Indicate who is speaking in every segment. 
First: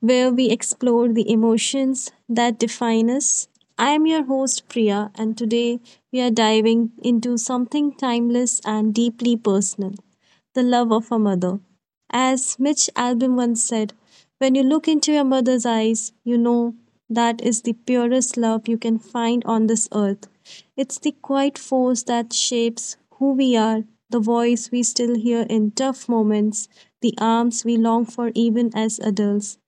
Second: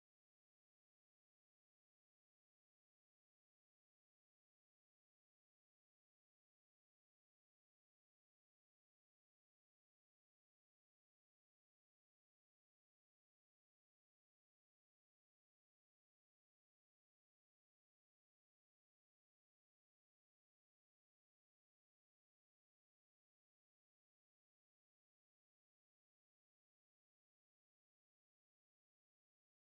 Speaker 1: where we explore the emotions that define us. I am your host, Priya, and today we are diving into something timeless and deeply personal, the love of a mother. As Mitch Albom once said, when you look into your mother's eyes, you know that is the purest love you can find on this earth. It's the quiet force that shapes who we are, the voice we still hear in tough moments, the arms we long for even as adults.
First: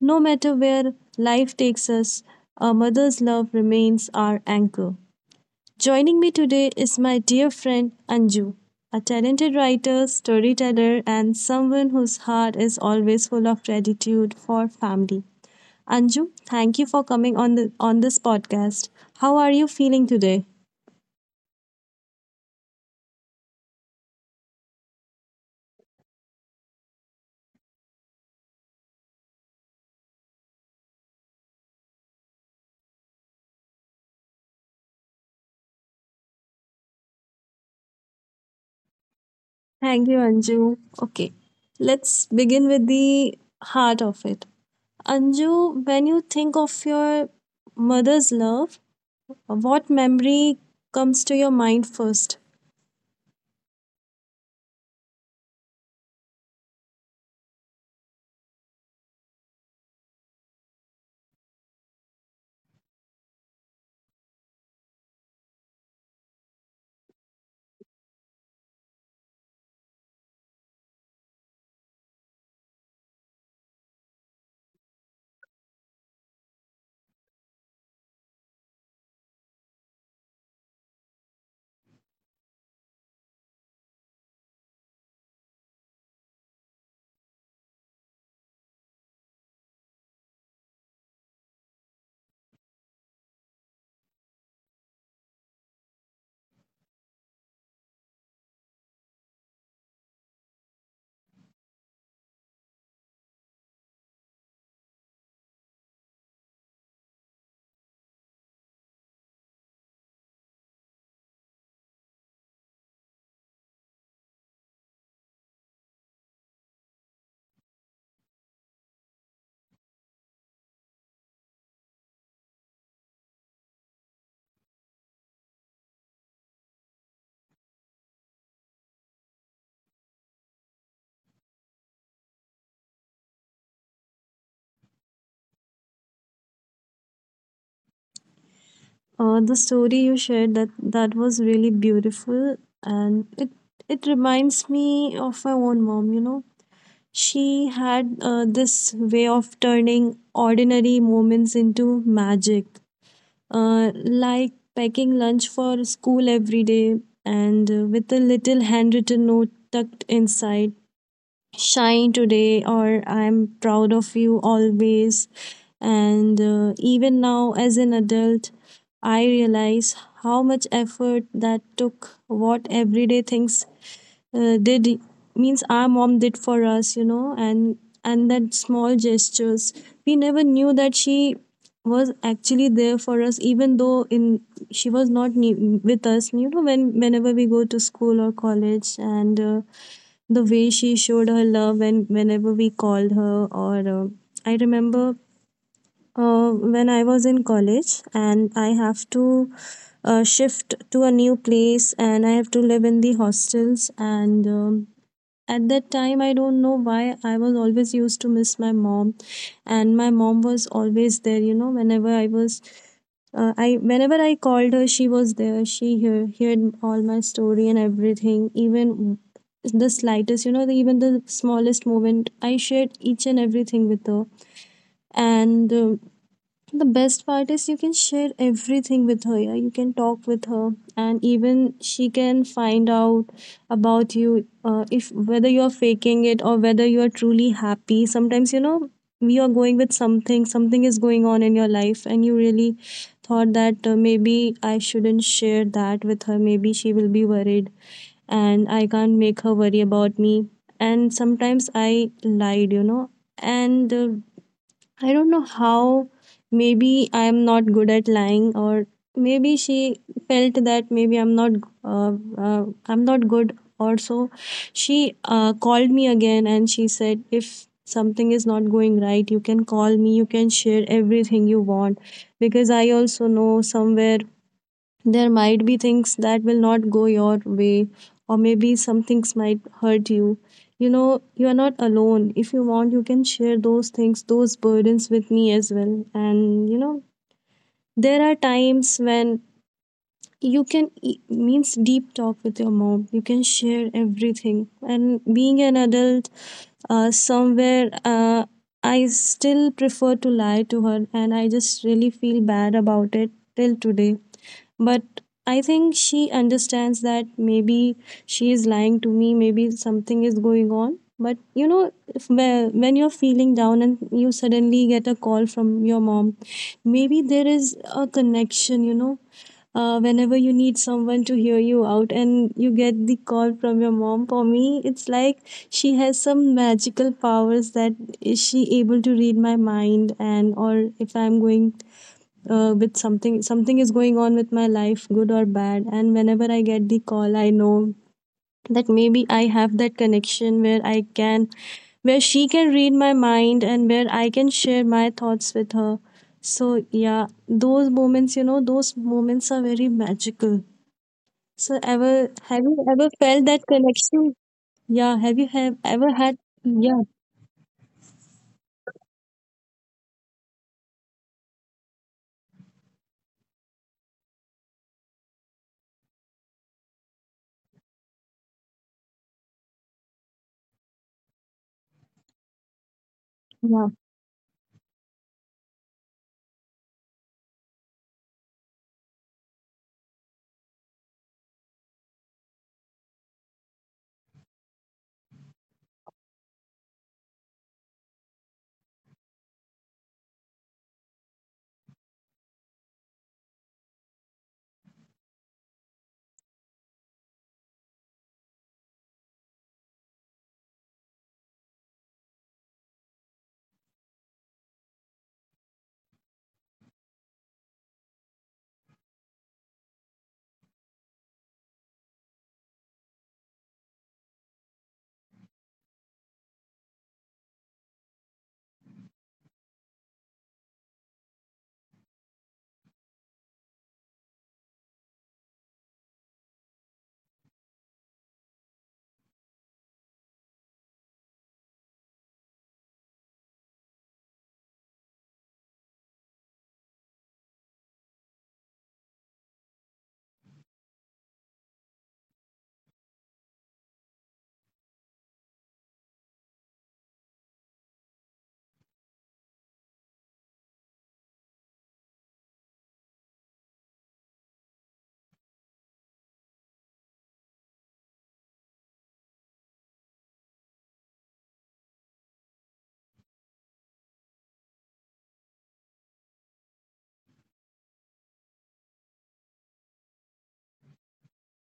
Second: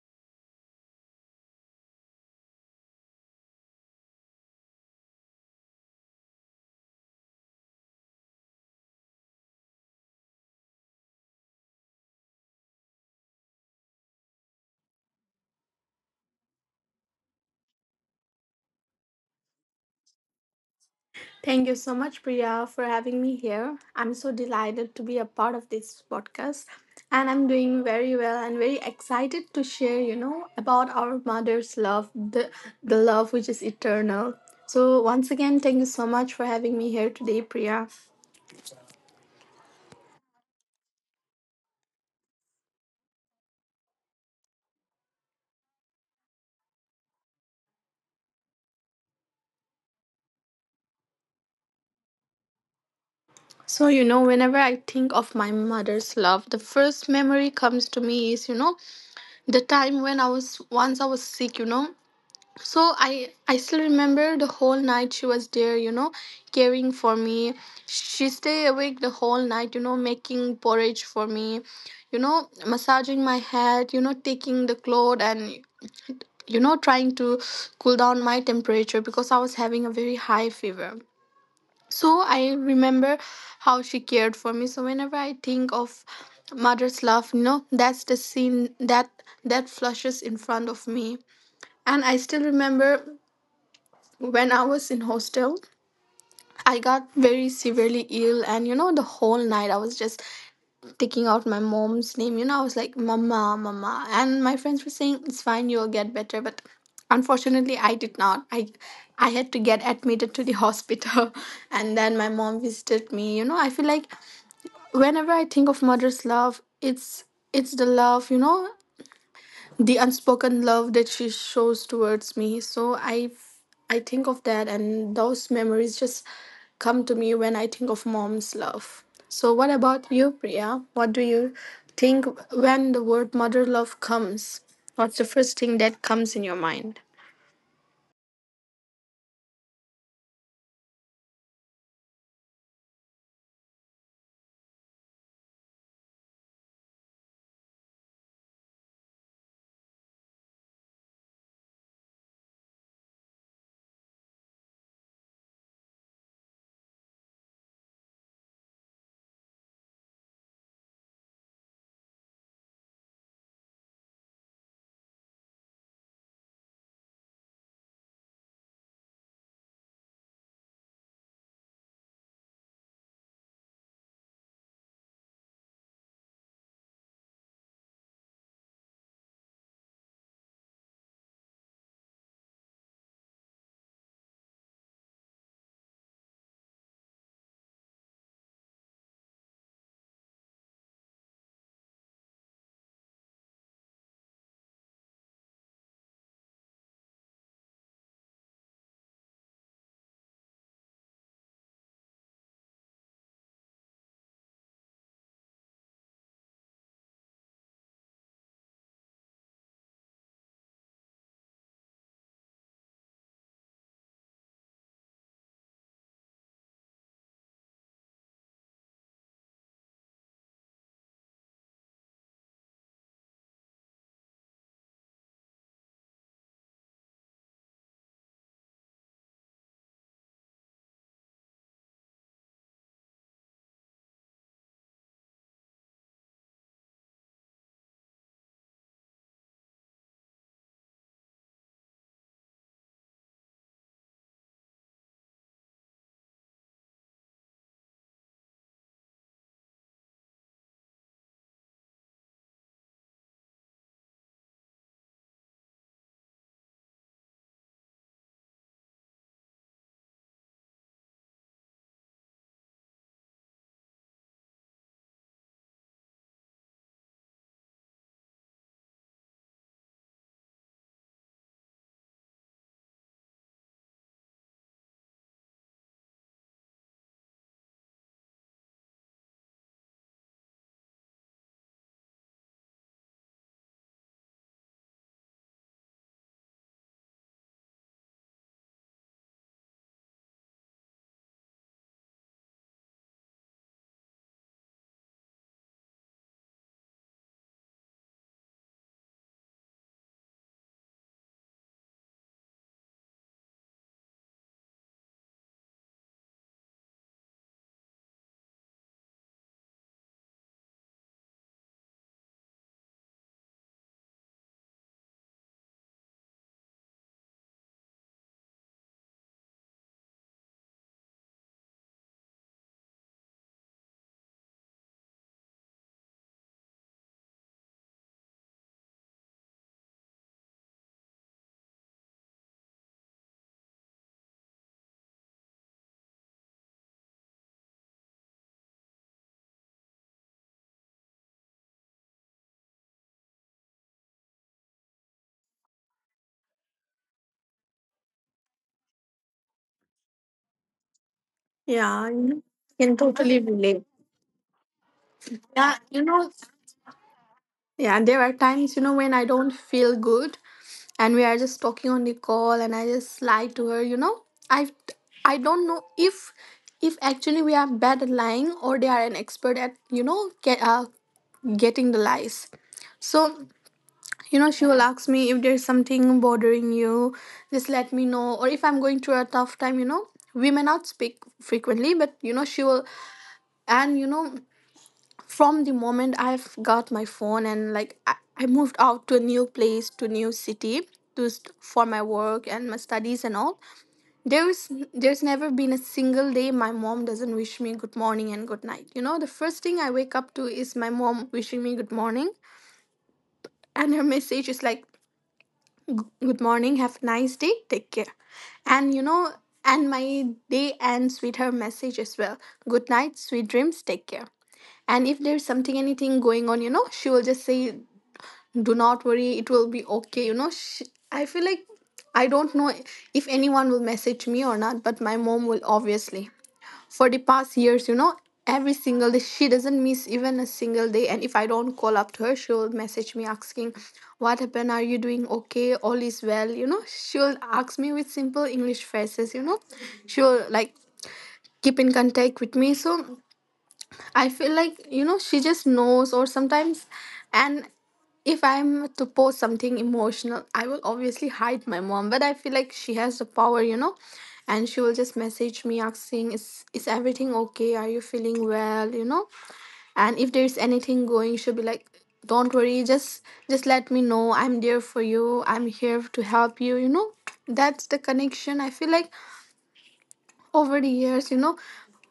Speaker 1: No matter where life takes us, our mother's love remains our anchor. Joining me today is my dear friend Anju, a talented writer, storyteller, and someone whose heart is always full of gratitude for family. Anju, thank you for coming on the on this podcast. How are you feeling today?
Speaker 2: Thank you so much, Priya, for having me here. I'm so delighted to be a part of this podcast, and I'm doing very well and very excited to share, about our mother's love, the love which is eternal. So once again, thank you so much for having me here today, Priya.
Speaker 1: Thank you, Anju. Okay, let's begin with the heart of it. Anju, when you think of your mother's love, what memory comes to your mind first?
Speaker 2: So, whenever I think of my mother's love, the first memory comes to me is, the time when I was, once I was sick. So I still remember, the whole night she was there, caring for me. She stayed awake the whole night, making porridge for me, massaging my head, taking the cloth and trying to cool down my temperature because I was having a very high fever. So I remember how she cared for me. So whenever I think of mother's love, that's the scene that flushes in front of me. And I still remember when I was in hostel, I got very severely ill, and the whole night I was just taking out my mom's name. I was like, mama, mama. And my friends were saying, it's fine, you'll get better, but unfortunately I did not. I had to get admitted to the hospital, and then my mom visited me. I feel like whenever I think of mother's love, it's the love, the unspoken love that she shows towards me. So I think of that, and those memories just come to me when I think of mom's love. So what about you, Priya? What do you think when the word mother love comes? What's the first thing that comes in your mind?
Speaker 1: The story you shared, that was really beautiful, and it reminds me of my own mom. You know, she had this way of turning ordinary moments into magic, like packing lunch for school every day, and with a little handwritten note tucked inside, shine today or I'm proud of you always. And even now, as an adult, I realize how much effort that took, what everyday things did means our mom did for us, you know, and that small gestures, we never knew that she was actually there for us, even though in she was not with us, you know, whenever we go to school or college. And the way she showed her love whenever we called her. Or uh, I remember when I was in college and I have to shift to a new place, and I have to live in the hostels. And at that time, I don't know why I was always used to miss my mom, and my mom was always there, you know. Whenever I was I whenever I called her, she was there. She heard all my story and everything, even the slightest, you know, even the smallest moment I shared, each and everything with her. And the best part is you can share everything with her. Yeah? You can talk with her, and even she can find out about you, if whether you're faking it or whether you're truly happy. Sometimes, you know, we are going with something. Something is going on in your life, and you really thought that, maybe I shouldn't share that with her. Maybe she will be worried, and I can't make her worry about me. And sometimes I lied, you know, and I don't know how. Maybe I'm not good at lying, or maybe she felt that maybe uh, I'm not good. Or so, she called me again and she said, if something is not going right, you can call me. You can share everything you want, because I also know somewhere there might be things that will not go your way, or maybe some things might hurt you. You know, you are not alone. If you want, you can share those things, those burdens with me as well. And, you know, there are times when you can e- means deep talk with your mom. You can share everything. And being an adult, somewhere I still prefer to lie to her, and I just really feel bad about it till today. But I think she understands that maybe she is lying to me, maybe something is going on. But you know, if when you're feeling down and you suddenly get a call from your mom, maybe there is a connection, you know. Whenever you need someone to hear you out and you get the call from your mom, for me it's like she has some magical powers, that is, she able to read my mind. And or if I'm going, with something, something is going on with my life, good or bad, and whenever I get the call, I know that maybe I have that connection where I can, where she can read my mind, and where I can share my thoughts with her. So yeah, those moments, you know, those moments are very magical. So
Speaker 2: Yeah,
Speaker 1: ever,
Speaker 2: you
Speaker 1: have
Speaker 2: can
Speaker 1: you ever
Speaker 2: totally
Speaker 1: felt
Speaker 2: relate.
Speaker 1: that connection? Yeah, have you
Speaker 2: Yeah.
Speaker 1: have
Speaker 2: You know.
Speaker 1: ever had? Yeah,
Speaker 2: Yeah, there are times, when I don't feel good, and we are just talking on the call, and I just lie to her, i I don't know if actually we are bad at lying, or they are an expert at, getting the lies. So,
Speaker 1: yeah.
Speaker 2: she will ask me, if there's something bothering you, just let me know. Or if I'm going through a tough time, we may not speak frequently, but she will. And from the moment I've got my phone, and like I moved out to a new place, to a new city, for my work and my studies and all, there's there's never been a single day my mom doesn't wish me good morning and good night. The first thing I wake up to is my mom wishing me good morning, and her message is like, good morning, have a nice day, take care. And and my day ends with her message as well. Good night, sweet dreams, take care. And if there's something, anything going on, she will just say, "Do not worry. It will be okay." I feel like I don't know if anyone will message me or not, but my mom will obviously, for the past years, every single day. She doesn't miss even a single day. And if I don't call up to her, she'll message me asking, what happened? Are you doing okay? All is well. She'll ask me with simple English phrases, she'll like keep in contact with me. So I feel like, she just knows. Or sometimes, and if I'm to post something emotional, I will obviously hide my mom, but I feel like she has the power, and she will just message me asking, is everything okay? Are you feeling well? And if there's anything going, she'll be like, don't worry, just let me know. I'm there for you. I'm here to help you, you know. That's the connection. I feel like over the years,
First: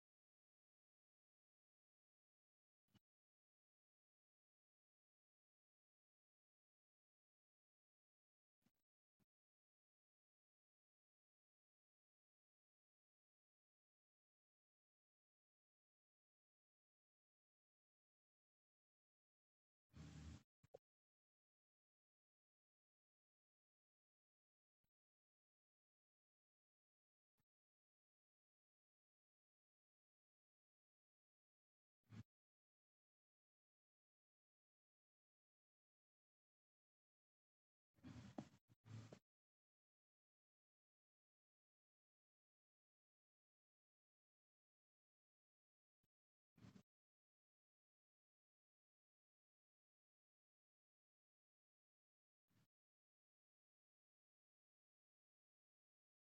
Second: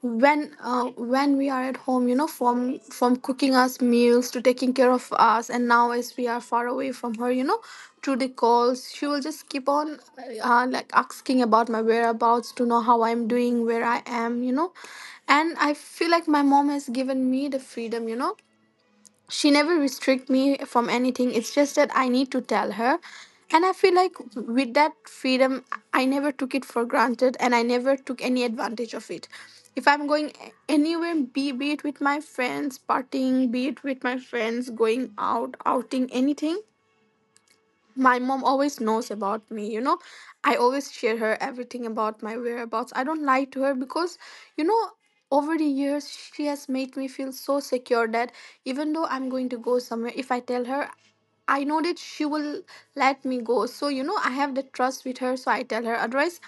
Speaker 2: when uh, when we are at home, from cooking us meals to taking care of us. And now as we are far away from her, through the calls, she will just keep on, like asking about my whereabouts to know how I'm doing, where I am. And I feel like my mom has given me the freedom, she never restrict me from anything. It's just that I need to tell her, and I feel like with that freedom, I never took it for granted, and I never took any advantage of it. If I'm going anywhere, be it with my friends partying, be it with my friends going out, outing, anything, my mom always knows about me, I always share her everything about my whereabouts. I don't lie to her because, you know over the years she has made me feel so secure that, even though I'm going to go somewhere, if I tell her, I know that she will let me go. So, I have the trust with her, so I tell her. Otherwise,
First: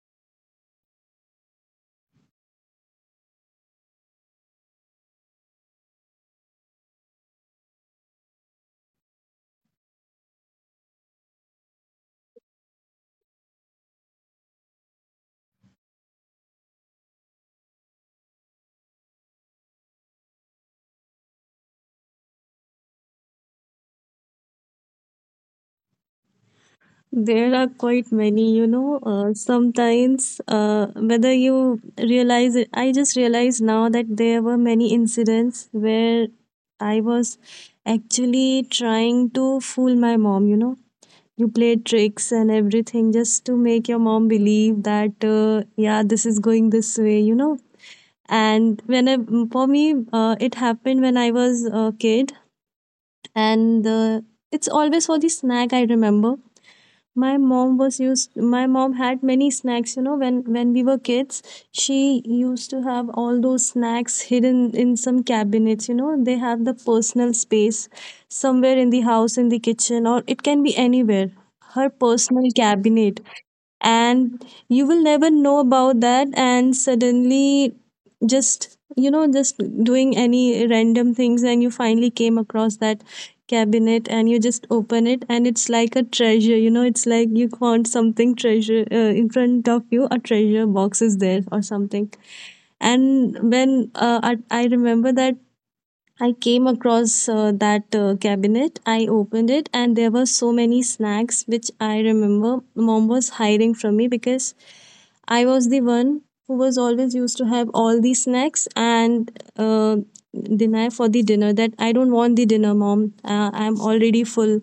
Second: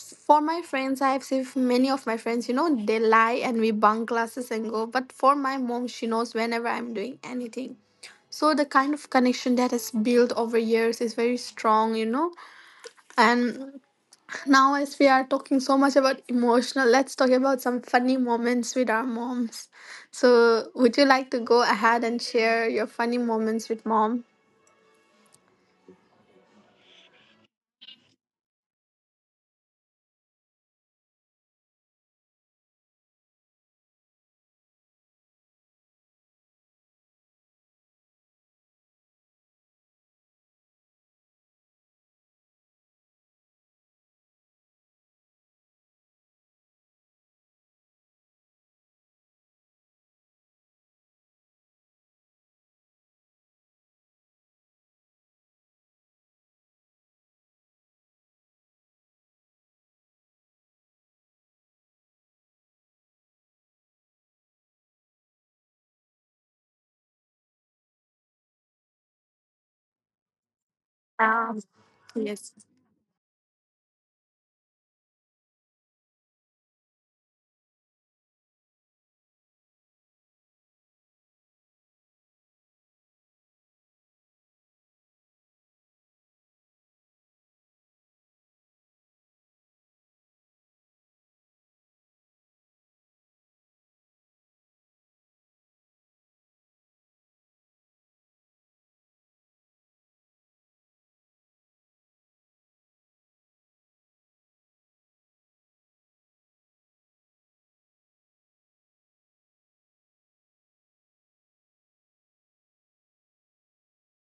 Speaker 2: for my friends, I have seen many of my friends, they lie and we bunk classes and go. But for my mom, she knows whenever I'm doing anything. So the kind of connection that is built over years is very strong. And now as we are talking so much about emotional, let's talk about some funny moments with our moms. So would you like to go ahead and share your funny moments with mom?
Speaker 1: There are quite many, you know. Sometimes, whether you realize it, I just realized now that there were many incidents where I was actually trying to fool my mom, you know. You play tricks and everything just to make your mom believe that, yeah, this is going this way, you know. And for me, it happened when I was a kid, and it's always for the snack. I remember my mom had many snacks, you know, when we were kids, she used to have all those snacks hidden in some cabinets. You know, they have the personal space somewhere in the house, in the kitchen, or it can be anywhere, her
Speaker 2: um,
Speaker 1: personal
Speaker 2: yes,
Speaker 1: cabinet, and you will never know about that. And suddenly, just, you know, just doing any random things, and you finally came across that cabinet and you just open it, and it's like a treasure. You know, it's like you found something treasure, in front of you a treasure box is there or something. And when I remember that I came across that cabinet, I opened it, and there were so many snacks which I remember mom was hiding from me because I was the one who was always used to have all the snacks, and uh, deny for the dinner, that I don't want the dinner, mom. I'm already full.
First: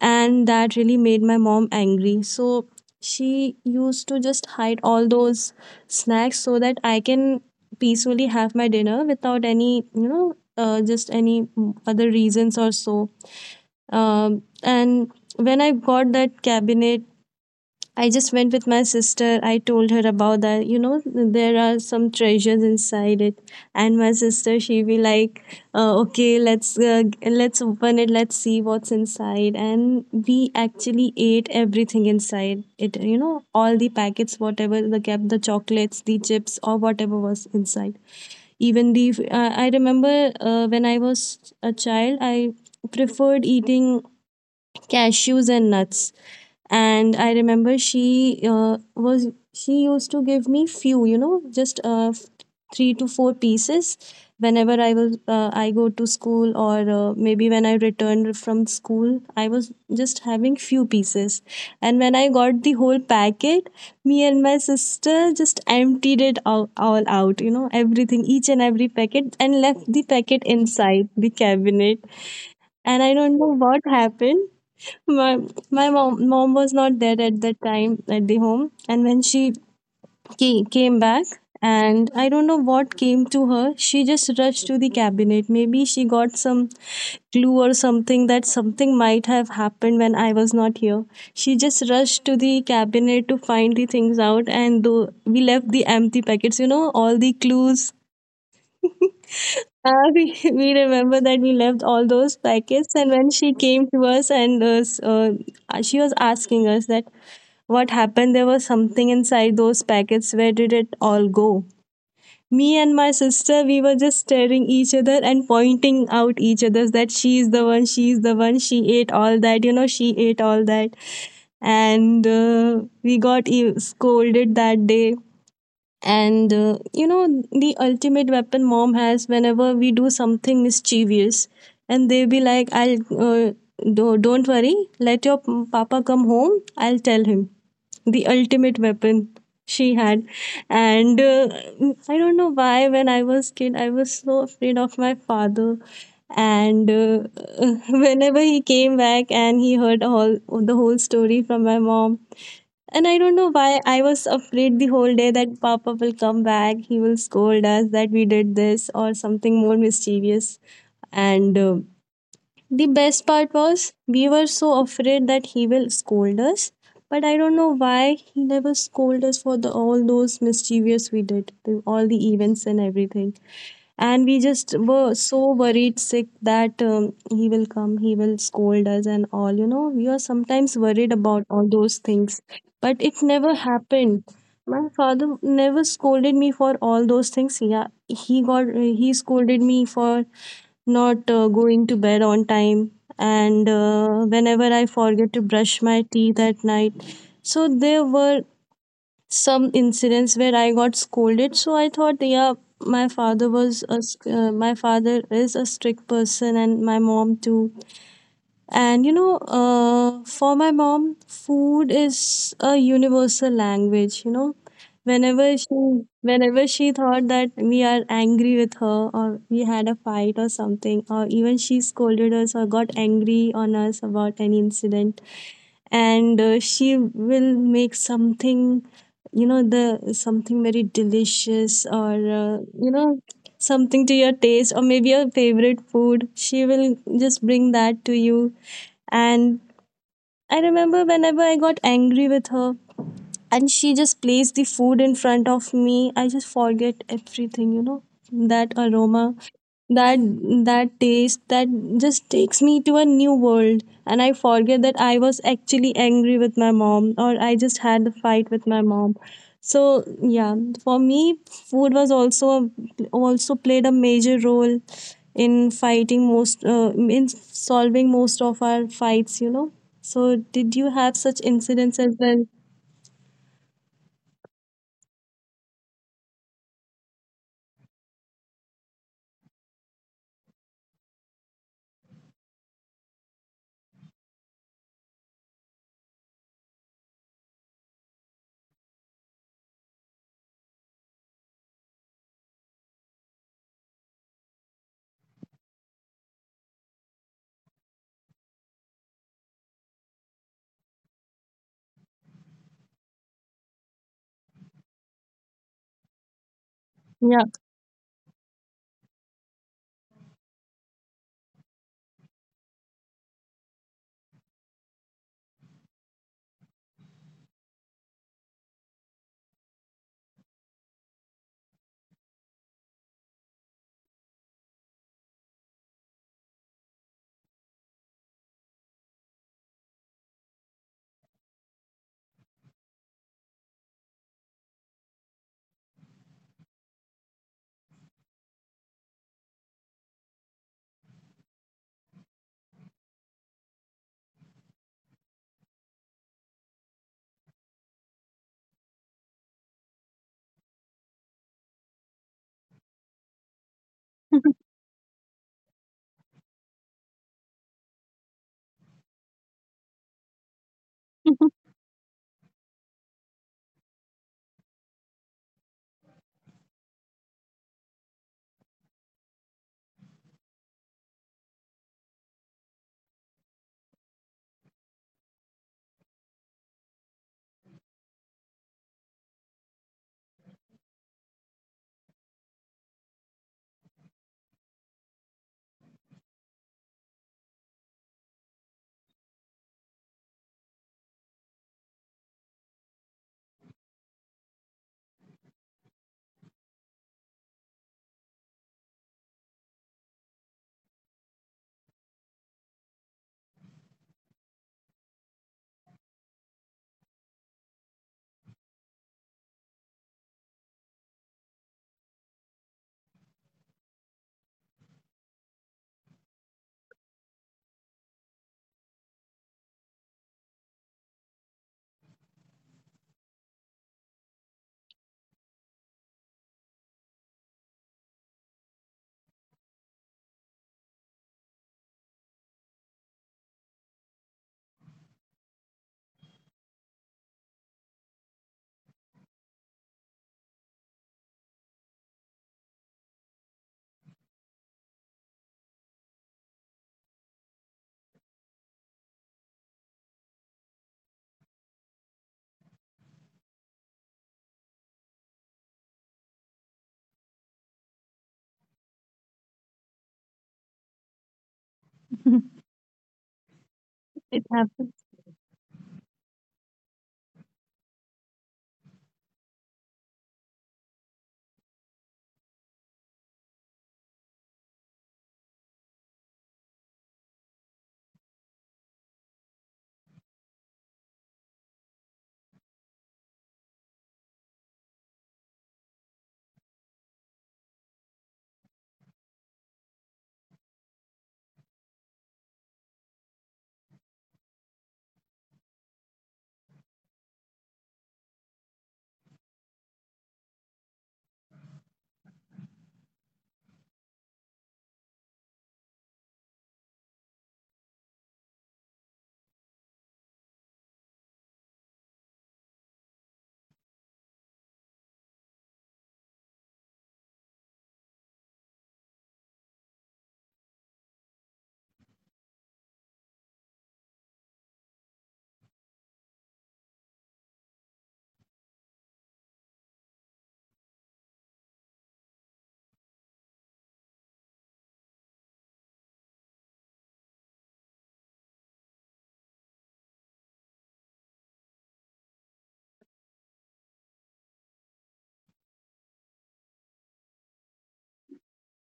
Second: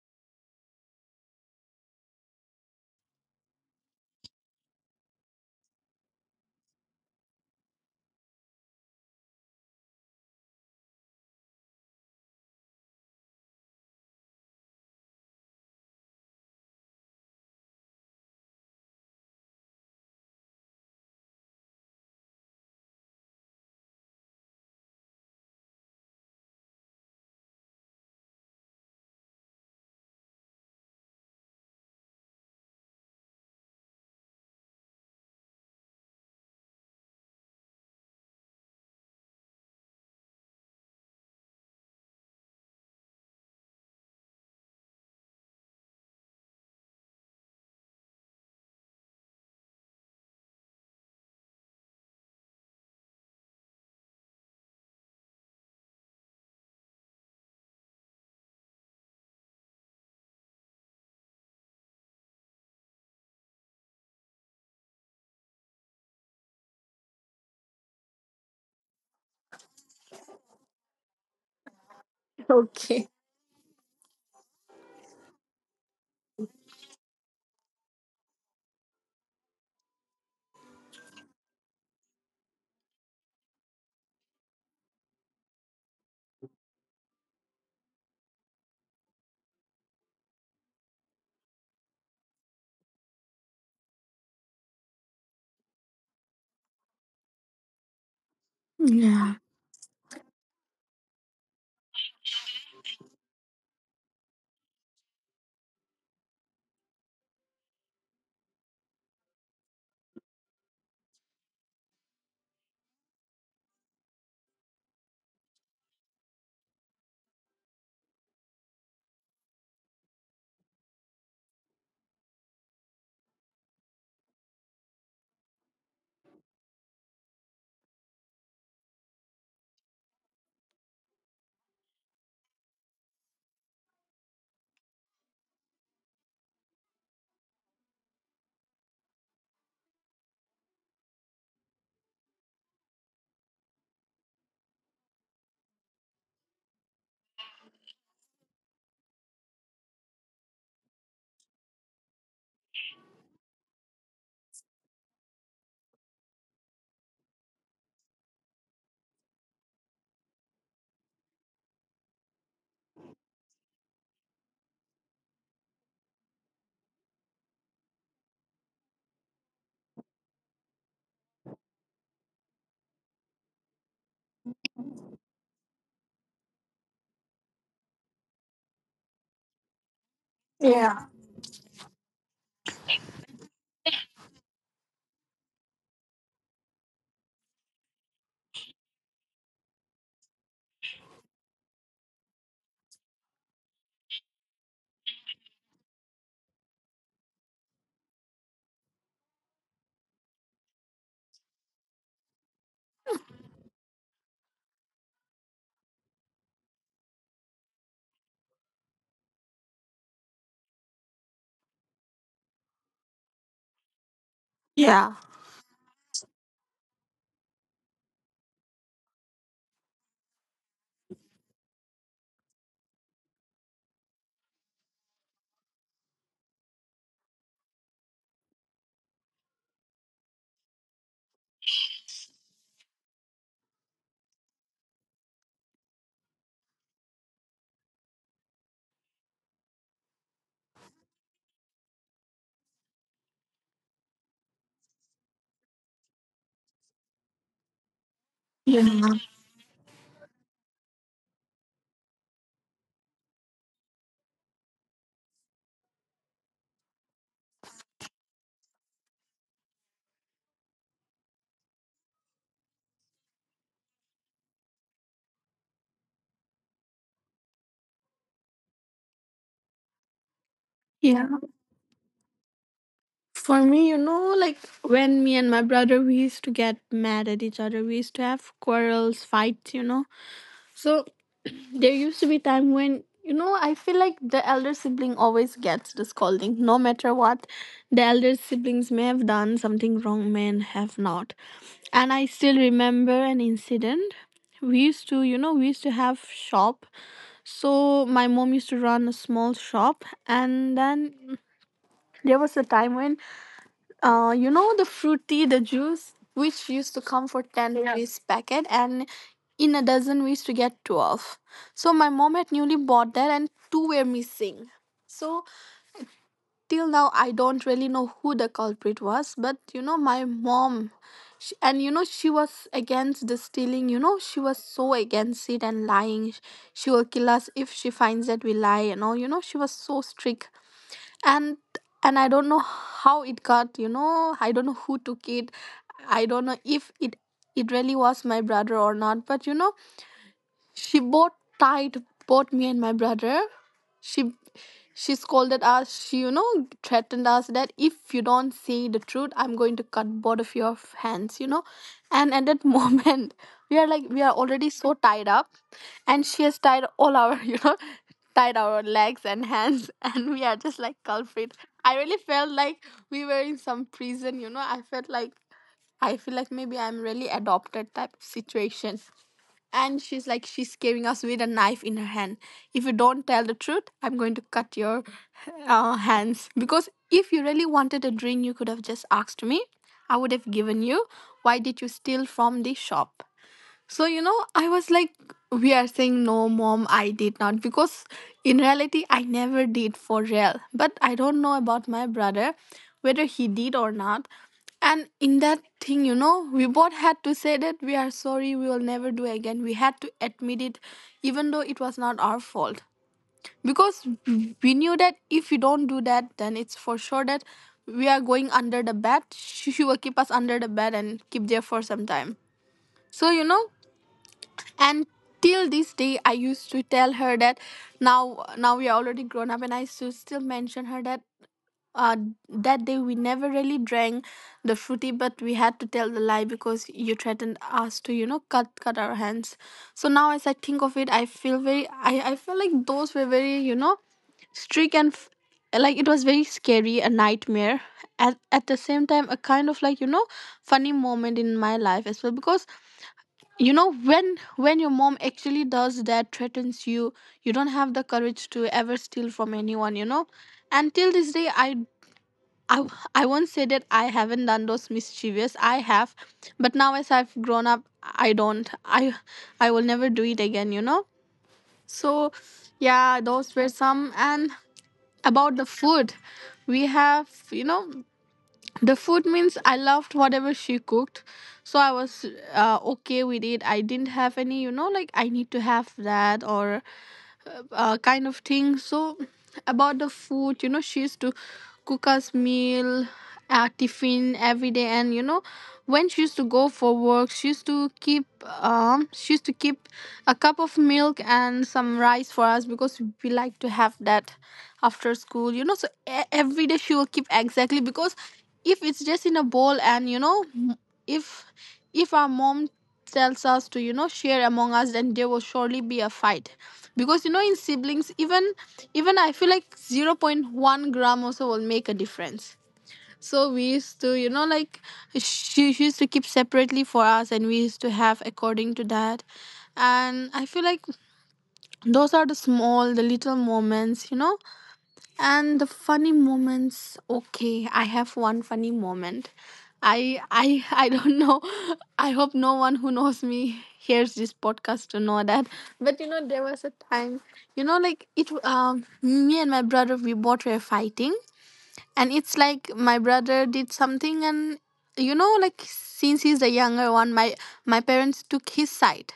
Speaker 1: And that really made my mom angry. So she used to just hide all those snacks so that I can peacefully have my dinner without any, you know, just any other reasons or so. And when I got that cabinet, I just went with my sister. I told her about that. You know, there are some treasures inside it. And my sister, she be like, "Okay, let's open it. Let's see what's inside." And we actually ate everything inside it. You know, all the packets, whatever the kept, the chocolates, the chips, or whatever was inside. Even the I remember when I was a child, I preferred eating cashews and nuts. And I remember she was she used to give me few, you know, just three to four pieces whenever I was, I go to school, or maybe when I returned from school, I was just having few pieces. And when I got the whole packet, me and my sister just emptied it all out, you know, everything, each and every packet, and left the packet inside the cabinet. And I
Speaker 2: okay.
Speaker 1: don't know what happened. my, my mom was not there at that time at the home. And when she came back, and I don't know what came to her, she just rushed to the cabinet. Maybe she got some clue or something, that something might have happened when I was not here. She just rushed to the cabinet to find the things out, and though we left the empty packets, you know, all the clues.
Speaker 2: Yeah,
Speaker 1: We, we remember that we left all those packets. And when she came to us and she was asking us that what happened, there was something inside those packets, where did it all go? Me and my sister, we were just staring each other and pointing out each other that she is the one, she is the one, she ate all that, you know, she ate all that. And we got scolded that day. And you know, the ultimate weapon mom has whenever we do something mischievous, and they'll be like, don't worry, let your papa come home, I'll tell him. The ultimate weapon she had. And I don't know why when I was kid I was so afraid of my father. And whenever he came back and he heard all the whole story from my mom, and I don't know why I was afraid the whole day, that Papa will come back, he will scold us that we did this or something more mischievous. And The best part was we were so afraid that he will scold us, but I don't know why he never scolded us for the all those mischievous we did, the, all the events and everything. And we just were so worried sick that he will come, he will scold us and all, you know, we are sometimes
Speaker 2: yeah,
Speaker 1: worried about all those things, but it never happened. My father never scolded me for all those things. Yeah, he got he scolded me for not going to bed on time, and whenever I forget to brush my teeth at night. So there were some incidents where I got scolded. So I thought, yeah, my father was my father is a strict person, and my mom too. And you know, for my mom, food is a universal language. You know,
Speaker 2: yeah,
Speaker 1: whenever she whenever she thought that we are angry with her, or we had a fight or something, or even she scolded us or got angry on us about any incident, and she will make something, you know, the something very delicious, or you know, something to your taste or maybe your favorite food. She will just bring that to you. And I remember whenever I got angry with her, and she just placed the food in front of me, I just forget everything, you know. That
Speaker 2: yeah,
Speaker 1: aroma, that that taste, that just takes me to a new world, and I forget that I was actually angry with my mom or I just had a fight with my mom. So yeah, for me food was also played a major role in fighting most in solving most of our fights, you know. So did you
Speaker 2: yeah.
Speaker 1: have such incidents as well?
Speaker 2: For me, like when me and my brother, we used to get mad at each other, we used to have quarrels, fights, so there used to be time when, I feel like the elder sibling always gets the scolding, no matter what. The elder siblings may have done something wrong, may have not. And I still remember an incident. We used to have shop. So my mom used to run a small shop, and then there was a time when, the fruity, the juice, which used to come for
Speaker 1: Yeah.
Speaker 2: 10, yeah, rupees packet, and in a dozen we used to get 12. So my mom had newly bought that, and two were missing. So till now, I don't really know who the culprit was, but my mom, she, and she was against the stealing. You know, she was so against it, and lying, she will kill us if she finds that we lie and all. You know, she was so strict. And and I don't know how it got, I don't know who took it. I don't know if it really was my brother or not, but she both tied both me and my brother. She she scolded us. She, threatened us that if you don't say the truth, I'm going to cut both of your hands. And at that moment, we are like, we are already so tied up, and she has tied all our tied our legs and hands, and we are just like culprit. I really felt like we were in some prison. You know, I felt like I feel like maybe I'm really adopted type of situation. And she's like, she's scaring us with a knife in her hand. If you don't tell the truth, I'm going to cut your, hands. Because if you really wanted a drink, you could have just asked me. I would have given you. Why did you steal from the shop? So, I was like, we are saying, no, mom, I did not. Because in reality, I never did for real. But I don't know about my brother, whether he did or not. And in that thing, we both had to say that we are sorry, we will never do again. We had to admit it, even though it was not our fault. Because we knew that if we don't do that, then it's for sure that we are going under the bed. She will keep us under the bed and keep there for some time. So, and till this day I used to tell her that now we are already grown up, and I used still mention her that uh, that day we never really drank the fruity, but we had to tell the lie because you threatened us to, cut our hands. So now as I think of it, I feel very I feel like those were very, strict and like it was very scary, a nightmare. At the same time, a kind of, like, funny moment in my life as well, because when your mom actually does that, threatens you, you don't have the courage to ever steal from anyone. And till this day i, I won't say that I haven't done those mischievous. I have. But now as I've grown up, I don't I will never do it again, so, yeah, those were some. And
Speaker 1: It happens.
Speaker 2: about the food, we have you know the food means I loved whatever she cooked. So I was okay with it. I didn't have any, like, I need to have that, or kind of thing. So about the food, she used to cook us meal, tiffin every day. And when she used to go for work, she used to keep, she used to keep a cup of milk and some rice for us because we like to have that after school. So every day she will keep exactly, because if it's just in a bowl and if if our mom tells us to, share among us, then there will surely be a fight. Because in siblings, even I feel like 0. 0.1-gram also will make a difference. So we used to, like, she used to keep separately for us, and we used to have according to that. And I feel like those are the little moments, and the funny moments. Okay, I have one funny moment. I I don't know. I hope no one who knows me hears this podcast to know that. But there was a time. Like, it me and my brother, we both were fighting. And it's like my brother did something. And like, since he's the younger one, my parents took his side.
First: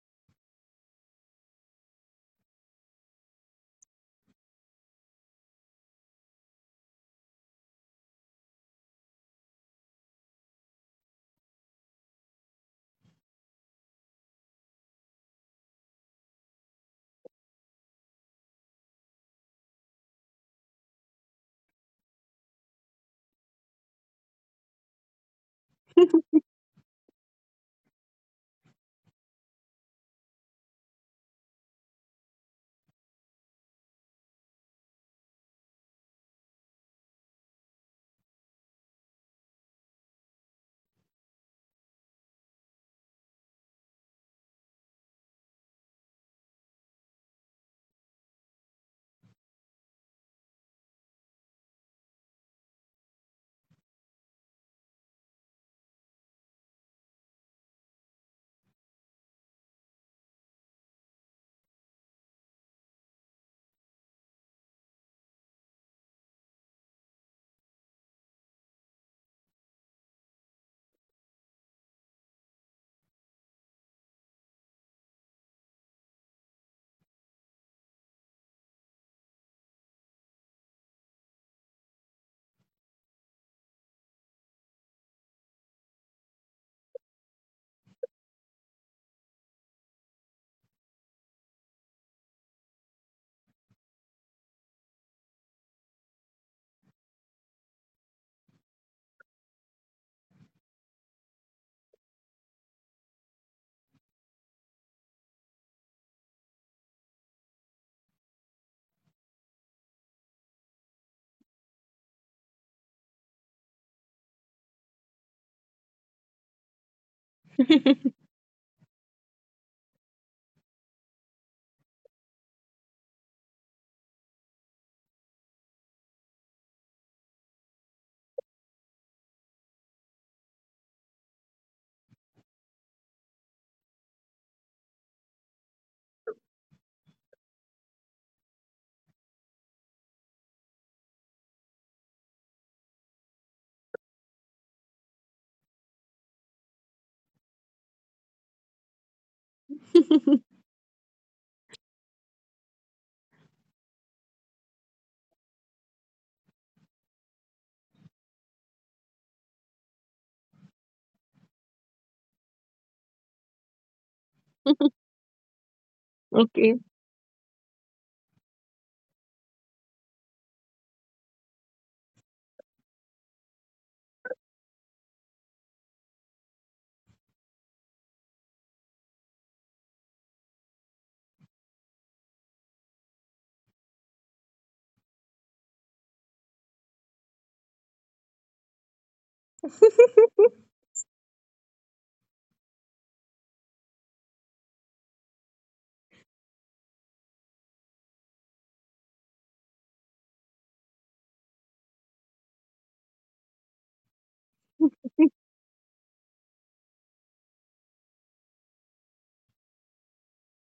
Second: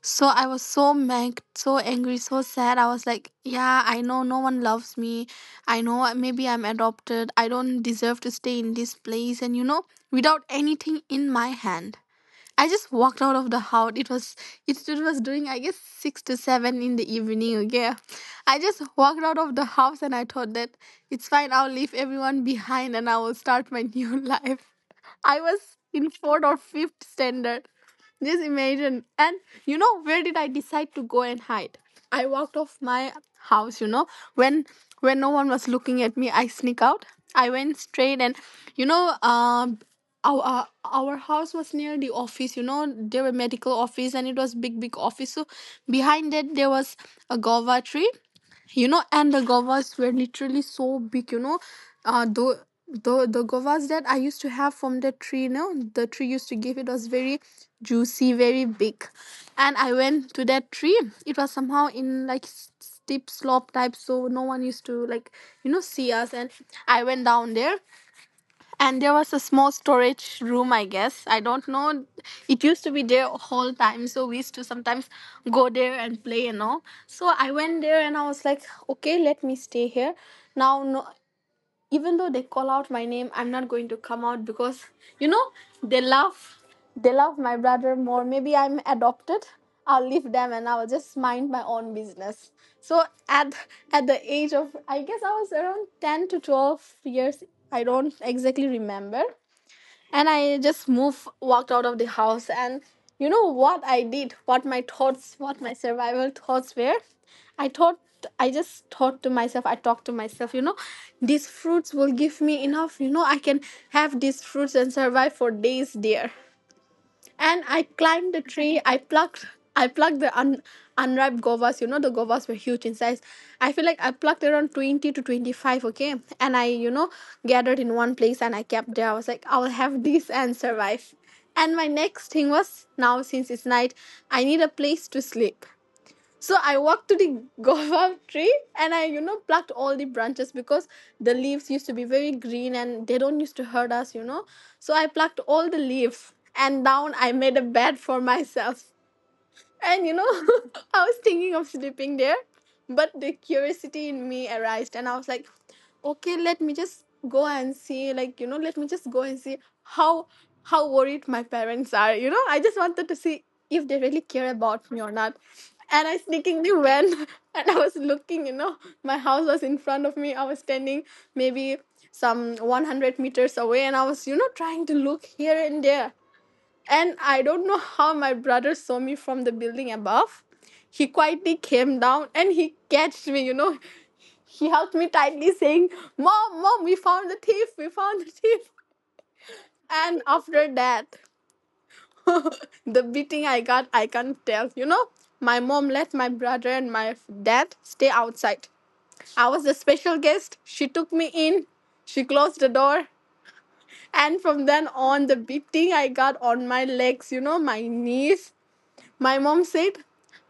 Speaker 2: So I was so mad, so angry, so sad. I was like, yeah, I know no one loves me. I know, maybe I'm adopted. I don't deserve to stay in this place. And without anything in my hand, I just walked out of the house. It was doing, I guess, 6 to 7 in the evening. Okay, I just walked out of the house, and I thought that it's fine. I'll leave everyone behind, and I will start my new life. I was in fourth or fifth standard. Just imagine. And where did I decide to go and hide? I walked off my house, when when no one was looking at me, I sneak out. I went straight, and you know, um our house was near the office. There were medical office, and it was big office. So behind that there was a guava tree, and the govas were literally so big, you know the the govas that I used to have from the tree, the tree used to give, it was very juicy, very big. And I went to that tree. It was somehow in like steep slope type, so no one used to, like, see us. And I went down there. And there was a small storage room, I guess, I don't know. It used to be there whole time, so we used to sometimes go there and play and all. So I went there, and I was like, okay, let me stay here now. No, even though they call out my name, I'm not going to come out because you know they love, they love my brother more. Maybe I'm adopted. I'll leave them, and I'll just mind my own business. So at at the age of, I guess, I was around 10 to 12 years. I don't exactly remember. And I just moved, walked out of the house. And what I did? What my thoughts, what my survival thoughts were? I thought, I just thought to myself, I talked to myself, these fruits will give me enough. I can have these fruits and survive for days there. And I climbed the tree. I plucked the unripe govas. The govas were huge in size. I feel like I plucked around 20 to 25. Okay, and I, gathered in one place, and I kept there. I was like, I'll have this and survive. And my next thing was, now, since it's night, I need a place to sleep. So I walked to the guava tree, and I, plucked all the branches because the leaves used to be very green and they don't used to hurt us, So I plucked all the leaves, and down I made a bed for myself. And I was thinking of sleeping there. But the curiosity in me arised, and I was like, okay, let me just go and see, like, let me just go and see how how worried my parents are. I just wanted to see if they really care about me or not. And I
Speaker 1: Okay.
Speaker 2: sneakingly went, and I was looking. My house was in front of me. I was standing maybe some 100 meters away, and I was, trying to look here and there. And I don't know how my brother saw me from the building above. He quietly came down, and he catched me, He held me tightly, saying, Mom, Mom, we found the thief, we found the thief. And after that, the beating I got, I can't tell. My mom let my brother and my dad stay outside. I was the special guest. She took me in, she closed the door. And from then on, the beating I got on my legs, my knees. My mom said,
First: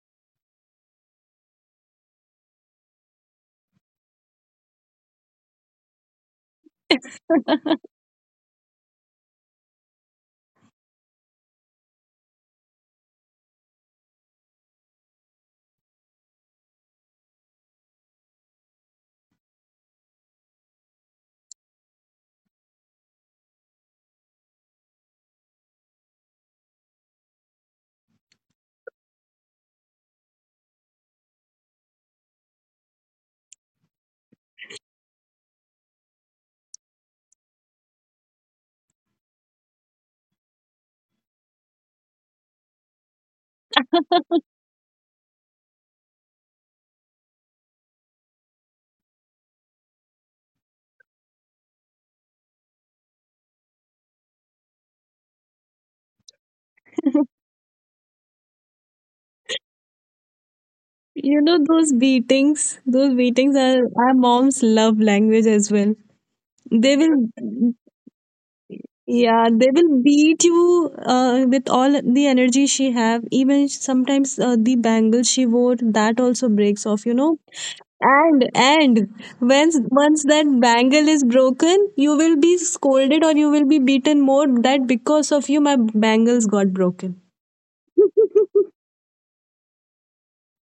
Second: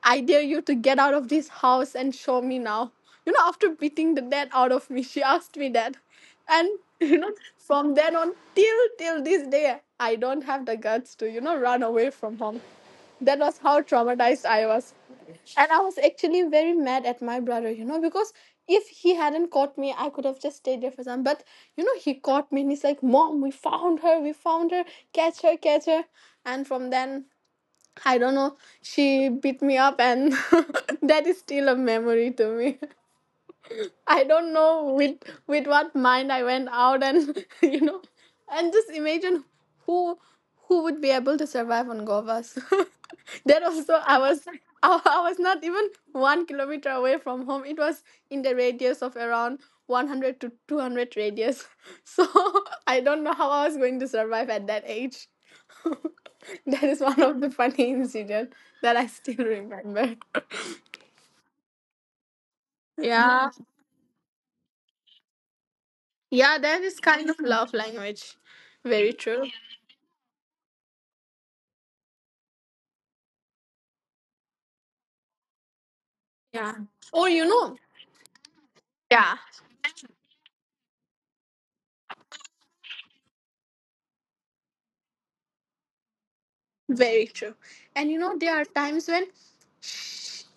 Speaker 2: I dare you to get out of this house and show me now. After beating the dad out of me, she asked me that. And you know, from then on, till till this day, I don't have the guts to, run away from home. That was how traumatized I was. And I was actually very mad at my brother, because if he hadn't caught me, I could have just stayed there for some. But he caught me, and he's like, Mom, we found her, catch her, catch her. And from then I don't know. She beat me up, and that is still a memory to me. I don't know with what mind I went out, and and just imagine, who who would be able to survive on govas. That also, I was I was not even 1 kilometer away from home. It was in the radius of around 100 to 200 radius. So I don't know how I was going to survive at that age. That is one of the funny incident that I still remember.
Speaker 1: You know those beatings
Speaker 2: Yeah.
Speaker 1: are our mom's love language as well.
Speaker 2: Yeah, that
Speaker 1: They
Speaker 2: is
Speaker 1: will,
Speaker 2: kind of love language. Very
Speaker 1: yeah,
Speaker 2: true.
Speaker 1: they will beat you with all the energy she have. Even sometimes the bangle she wore, that also
Speaker 2: Yeah.
Speaker 1: breaks off, you
Speaker 2: Or
Speaker 1: know. And
Speaker 2: yeah,
Speaker 1: once once that bangle is broken, you will be scolded or you will be beaten more that because of you my bangles got broken.
Speaker 2: very true. And there are times when,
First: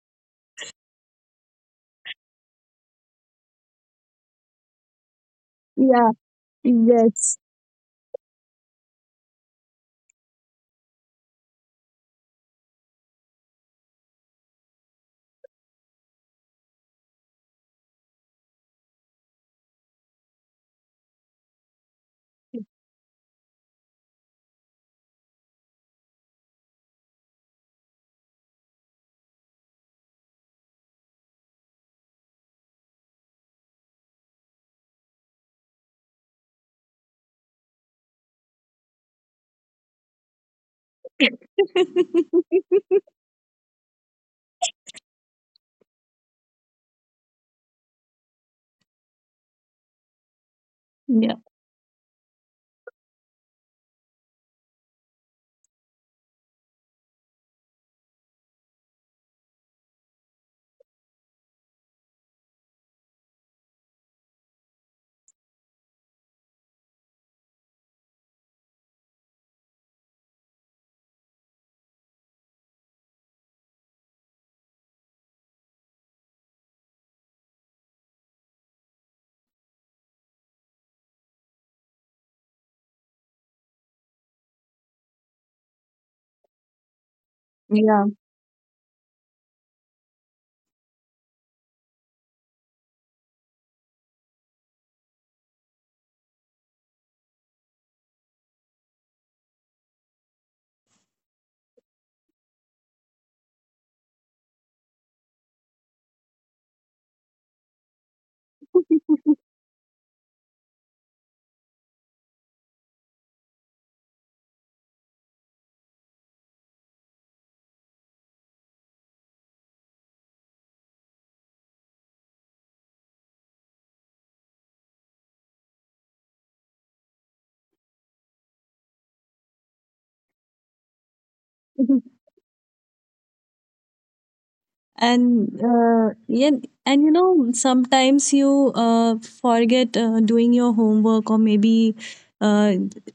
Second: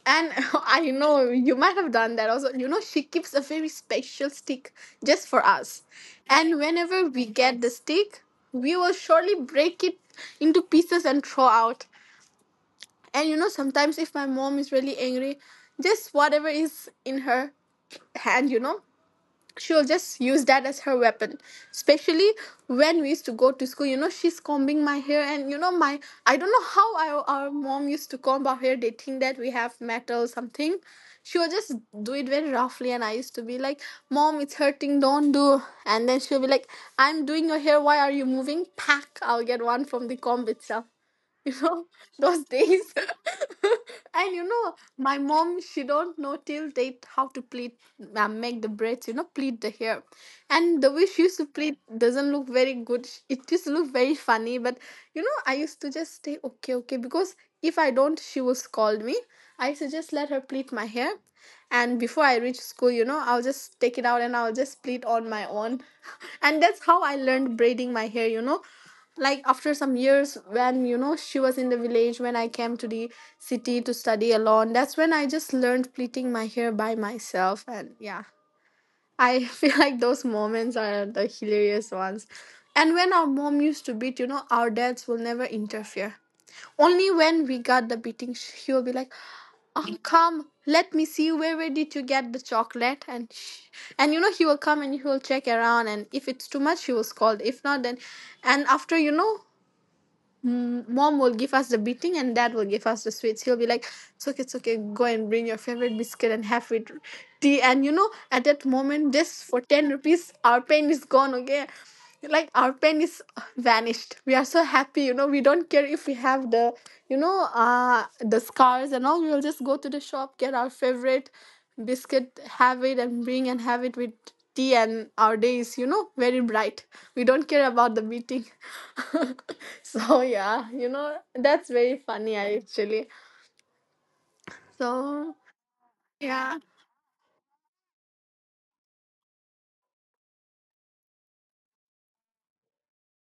Speaker 2: and I know you might have done that also. She keeps a very special stick just for us.
Speaker 1: Yeah,
Speaker 2: And whenever we
Speaker 1: yes.
Speaker 2: get the stick, we will surely break it into pieces and throw out. And sometimes if my mom is really angry, just whatever is in her hand, she'll just use that as her weapon, especially when we used to go to school. She's combing my hair, and you know my I don't know how our mom used to comb our hair. They think that we have metal or something. She will just do it very roughly, and I used to be like, Mom, it's hurting, don't do. And then she'll be like, I'm doing your hair, why are you moving? Pack, I'll get one from the comb itself. you know those days. And my mom, she don't know till date how to pleat, make the braids, pleat the hair. And the way she used to
Speaker 1: Yeah,
Speaker 2: pleat doesn't look very good. It just look very funny. But I used to just say, okay, okay, because if I don't she will scold me. I used to just let her pleat my hair, and before I reach school, I'll just take it out and I'll just pleat on my own. And that's how I learned braiding my hair, like after some years when she was in the village, when I came to the city to study alone. That's when I just learned pleating my hair by myself. And yeah, I feel like those moments are the hilarious ones. And when our mom used to beat, our dads will never interfere. Only when we got the
Speaker 1: yeah.
Speaker 2: beating, he will be like, oh come, let me see, where did you get the chocolate? And he will come and he will check around, and if it's too much he will scold, if not then. And after mom will give us the beating and dad will give us the sweets. He'll be like, it's okay, it's okay, go and bring your favorite biscuit and have with tea. And at that moment, just for 10 rupees, our pain is gone, okay? Like, our pain is vanished. We are so happy, we don't care if we have the scars and all. We'll just go to the shop, get our favorite biscuit, have it and bring and have it with tea, and our day is very bright. We don't care about the meeting. So yeah, that's very
Speaker 1: Mhm.
Speaker 2: funny actually. So
Speaker 1: And
Speaker 2: yeah.
Speaker 1: Yeah, and you know, sometimes you forget doing your homework, or maybe uh,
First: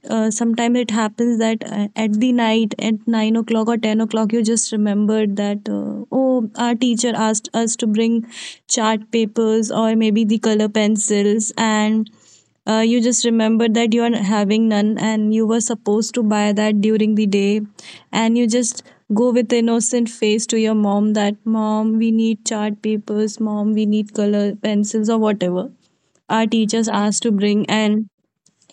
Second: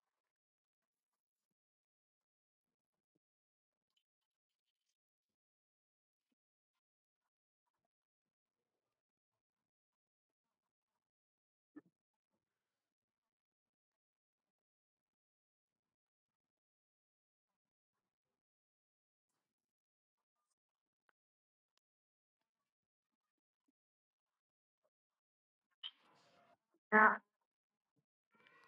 Speaker 1: sometimes it happens that at the night, at 9 o'clock or 10 o'clock, you just remembered that oh, our teacher asked us to bring chart papers or maybe the color pencils, and you just remember that you are having none and you were supposed to buy that during the day. And you just go with innocent face to your mom that, mom, we need chart papers, mom, we need color pencils or whatever our teachers asked to bring. And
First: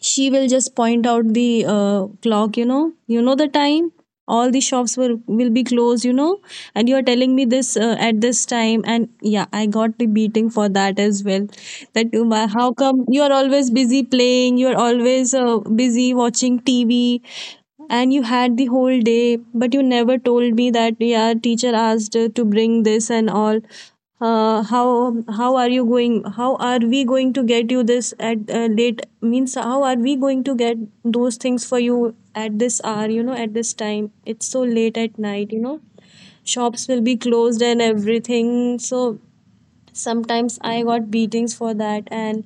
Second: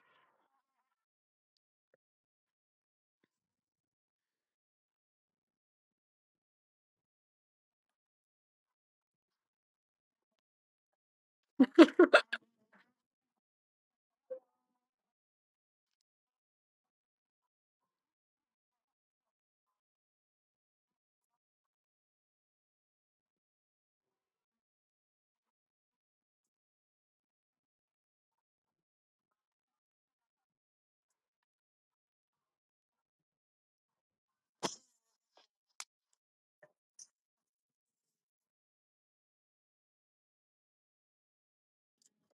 Speaker 1: she will just point out the clock, you know, you know the time, all the shops were will be closed, you know, and you are telling me this at this time. And yeah, I got the beating for that as well, that, Uma, how come you are always busy playing, you are always busy watching TV, and you had the whole day but you never told me that, yeah, teacher asked to bring this and all. How how are you going, how are we going to get you this at late means, how are we going to get those things for you at this hour, you know, at this time it's so late at night, you know, shops will be closed and everything. So sometimes I got beatings for that. And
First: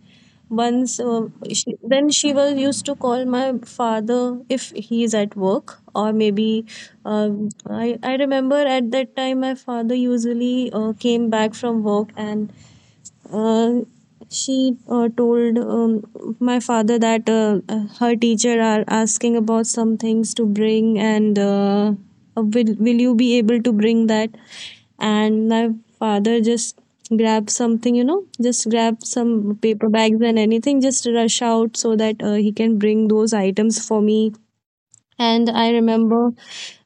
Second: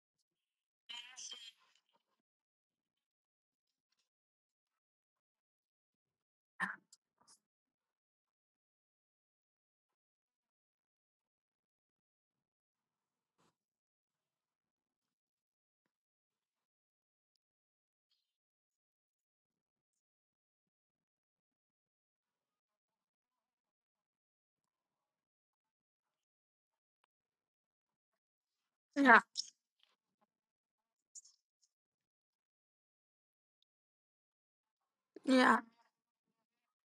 Speaker 1: once she, then she was used to call my father if he is at work, or maybe I remember at that time my father usually came back from work, and uh, she told my father that her teacher are asking about some things to bring, and will you be able to bring that. And my father just grabbed something, you know, just grab
Speaker 2: Yeah.
Speaker 1: some paper bags and anything, just rush out so that he can bring those items for me. And
Speaker 2: Yeah.
Speaker 1: I remember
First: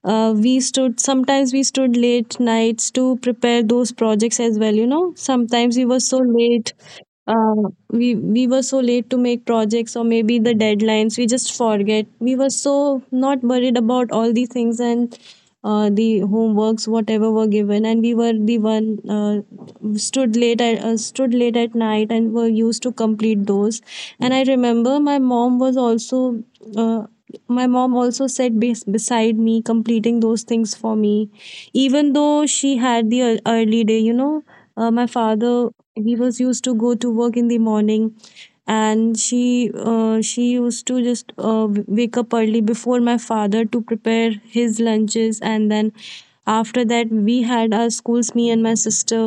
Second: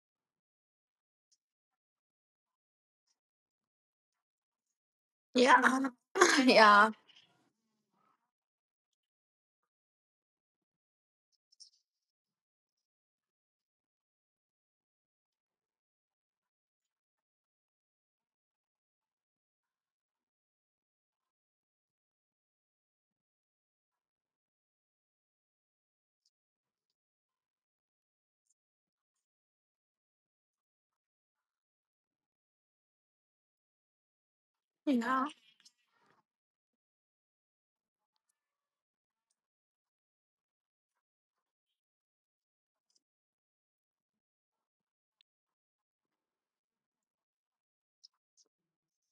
Speaker 1: sometimes we stood late nights to prepare those projects as well, you know. Sometimes we
Speaker 2: Yeah.
Speaker 1: were so late.
Speaker 2: Yeah.
Speaker 1: Uh, we were so late to make projects or maybe the deadlines we just forget, we were so not worried about all these things. And the homeworks whatever were given, and we were the one stood late at night and were used to complete those. And I remember my mom was also, uh, my mom also sat beside me completing those things for me, even though she had the early day, you know. My
Speaker 2: Yeah.
Speaker 1: father, he was used to go to work in the morning. And she used to just wake up early before my father to prepare his lunches. And then after that we had our schools, me and my sister,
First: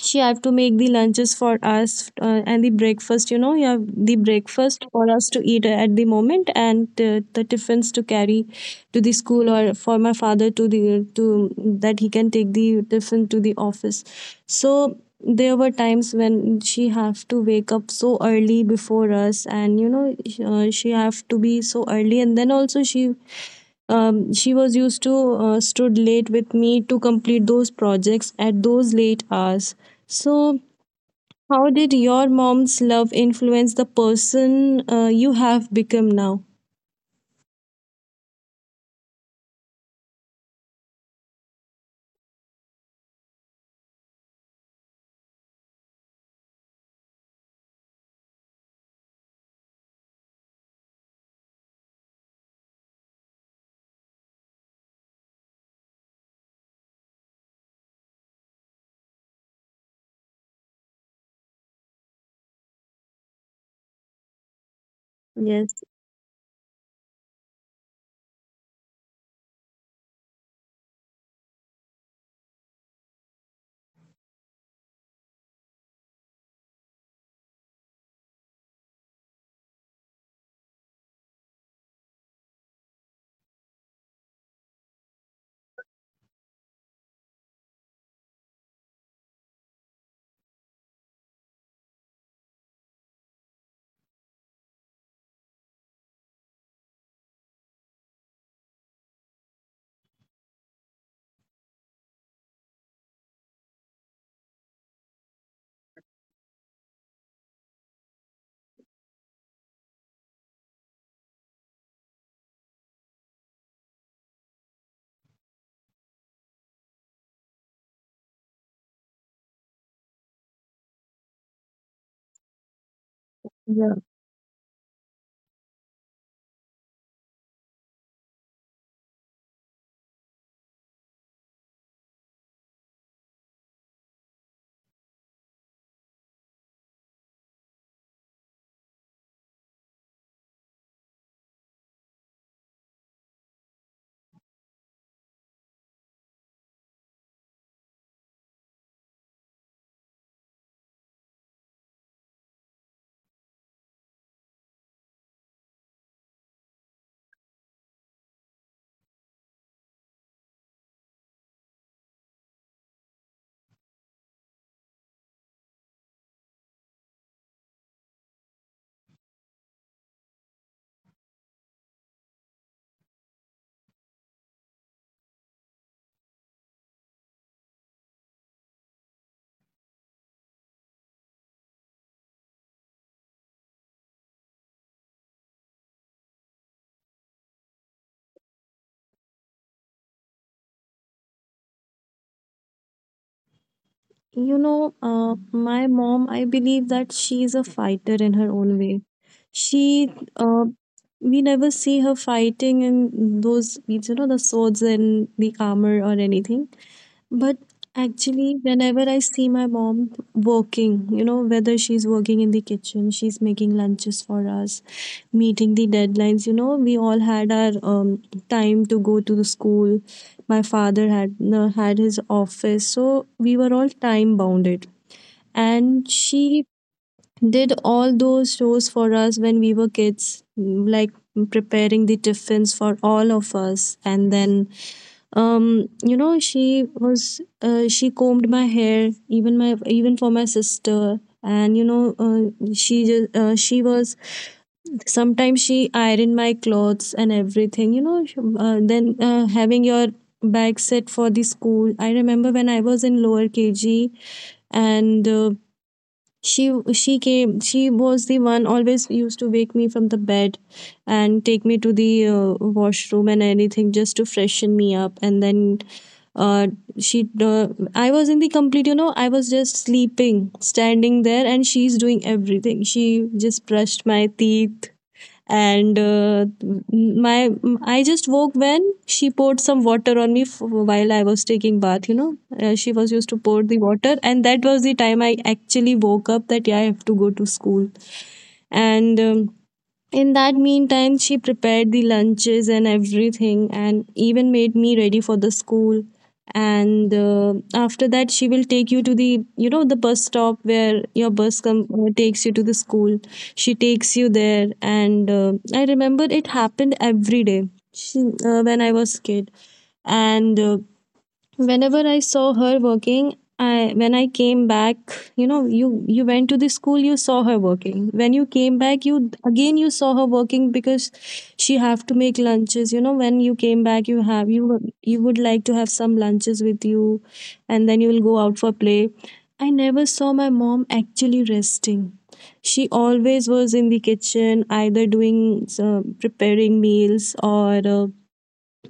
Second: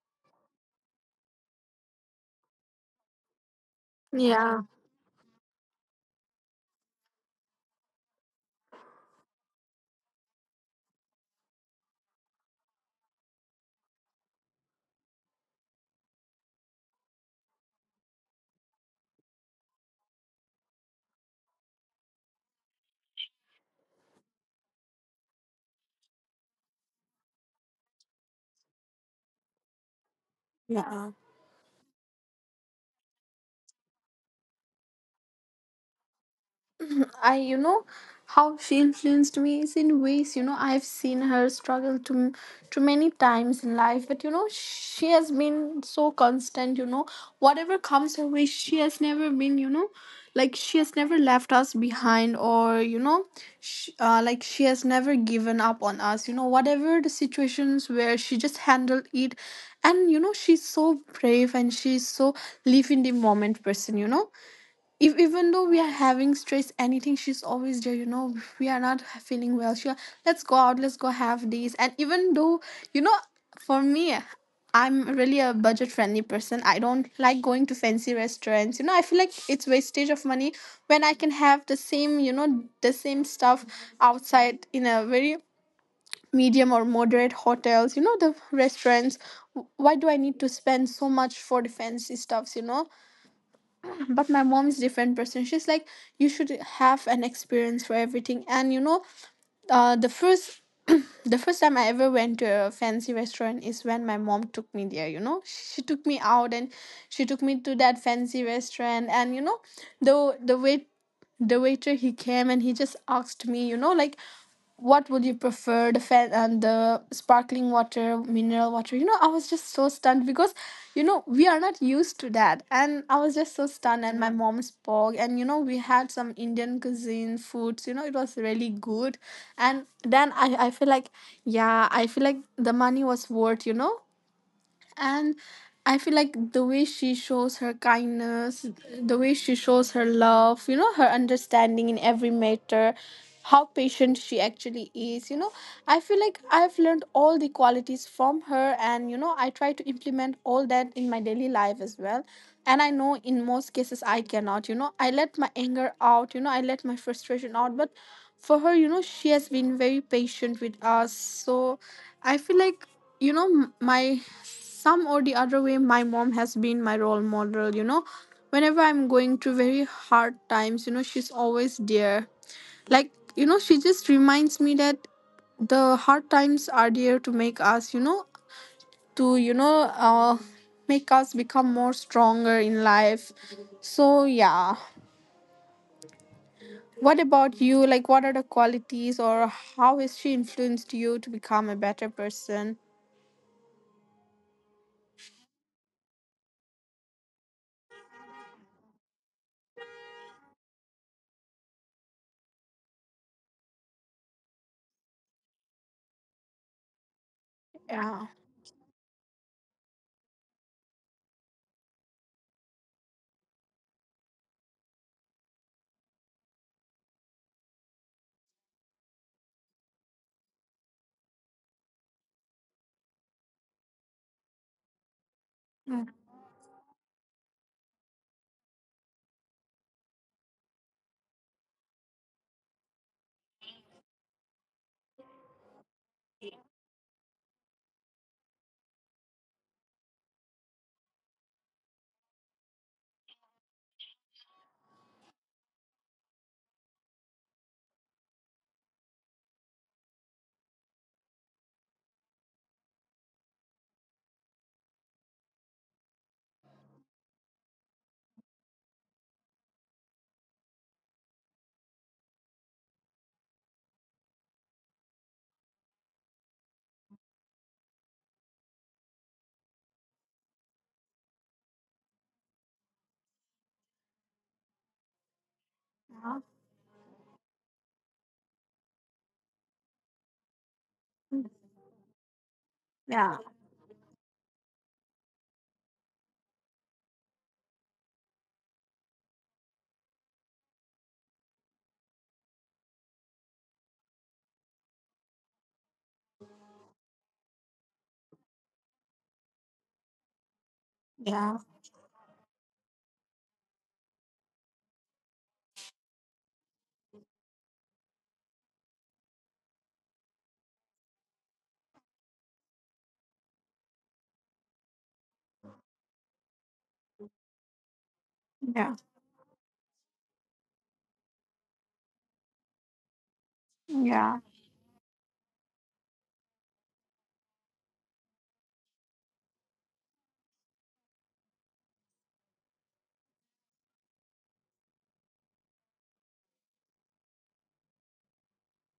Speaker 1: she have to make the lunches for us, and the breakfast, you know, you have the
Speaker 2: Yeah.
Speaker 1: breakfast for us to eat at the moment, and the tiffins to carry to the school, or for my father to the to that he can take the tiffin to the office. So there were times when she have to wake up so early before us, and you know, she have to be so early. And then also she, she was used to stood late with me to complete those projects at those late hours. So,
Speaker 2: Yeah.
Speaker 1: how did your mom's love influence the person you have become now?
Speaker 2: I, you know, how she influenced me is in ways, I've seen her struggle too many times in life, but she has been so constant. Whatever comes her way, she has never been, like she has never left us behind, or sh like she has never given up on us. Whatever the situations, where she just handled it. And, she's so brave, and she's so live in the moment person. If, Even though we are
Speaker 1: Yes,
Speaker 2: having stress, anything, she's always there. We are not feeling well, sure, let's go out, let's go have this. And even though, you know for me, I'm really a budget friendly person. I don't like going to fancy restaurants. I feel like it's wastage of money when I can have the same, the same stuff outside, in a very medium or moderate hotels, the restaurants. Why do I need to spend so much for the fancy stuffs. But my mom is different person. She's like, you should have an experience for everything. And the first the first time I ever went to a fancy restaurant is when my mom took me there. She took me out, and she took me to that fancy restaurant. And the the wait the waiter, he came and he just asked me, like, what would you prefer, the fan and the sparkling water, mineral water. I was just so stunned because, we are not used to that. And I was just so stunned. And
Speaker 1: yeah.
Speaker 2: my, mhm, mom spoke. And we had some Indian cuisine foods. It was really good. And then I feel like, yeah, I feel like the money was worth. And I feel like the way she shows her kindness, the way she shows her love, her understanding in every matter, how patient she actually is. I feel like I've learned all the qualities from her, and I try to implement all that in my daily life as well. And I know in most cases I cannot, I let my anger out, I let my frustration out. But for her, she has been very patient with us. So I feel like, you know my some or the other way, my mom has been my role model. Whenever I'm going through very hard times, she's always there. Like she just reminds me that the hard times are there to make us, you know to you know uh make us become more stronger in life. So yeah, what about you? Like, what are the qualities, or how has she influenced you to become a better person?
Speaker 1: You know, my mom, I believe that she is a fighter in her own way. She, uh, we never see her fighting in those, you know, the swords and the armor or anything. But
Speaker 2: Yeah.
Speaker 1: actually, whenever I see my mom working, you know, whether she's working in the kitchen, she's making lunches for us, meeting the deadlines, you know, we all had our time to go to the school. My father had had his office, so we were all time bounded. And she did all those chores for us when we were kids, like preparing the tiffins for all of us. And then you know she was she combed my hair, even my even for my sister. And you know, she was, sometimes she ironed my clothes and everything, you know, then having your bag set for the school. I remember when I was in lower KG, and she came, she was the one always used to wake me from the bed and take me to the washroom and anything just to freshen me up. And then uh, she I was in the complete, you know, I was just sleeping standing there and she's doing everything, she just brushed my teeth. And my I just woke when she poured some water on me while I was taking bath. You know, she was
Speaker 2: Yeah.
Speaker 1: used to pour the water, and that was the time I actually woke up that, yeah, I have to go to school. And in that meantime she prepared the lunches and everything, and even made me ready for the school. And after that she will take you to the, you know, the bus stop where your
Speaker 2: Yeah.
Speaker 1: bus come takes you to the school. She takes you there. And I remember it happened every day. she, when I was kid, and whenever I saw her working, I when I came back, you know, you went to the school, you saw her working, when you came
Speaker 2: Yeah.
Speaker 1: back, you again you saw her working, because she have to make lunches, you know, when you came back you
Speaker 2: Yeah.
Speaker 1: have you would like to have some lunches with you, and then you will go out for play. I never saw my mom actually resting. She always was in the kitchen, either doing uh, preparing meals, or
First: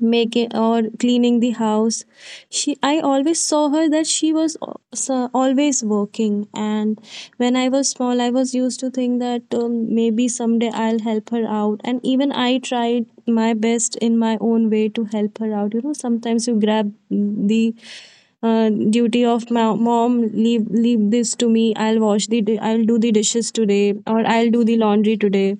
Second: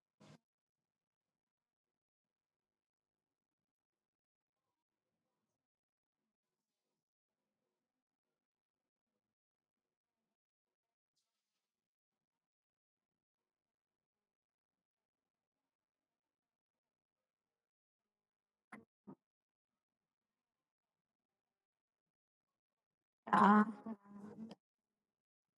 Speaker 1: making or cleaning the house. She, I always saw her that she was always working. And when I was small, I was used to think that, maybe someday I'll help her out. And even I tried my best in my own way to help her out, you know. Sometimes you grab the duty of my mom, leave, this to me, I'll wash I'll do the dishes
Speaker 2: Yeah.
Speaker 1: today, or I'll do the laundry today.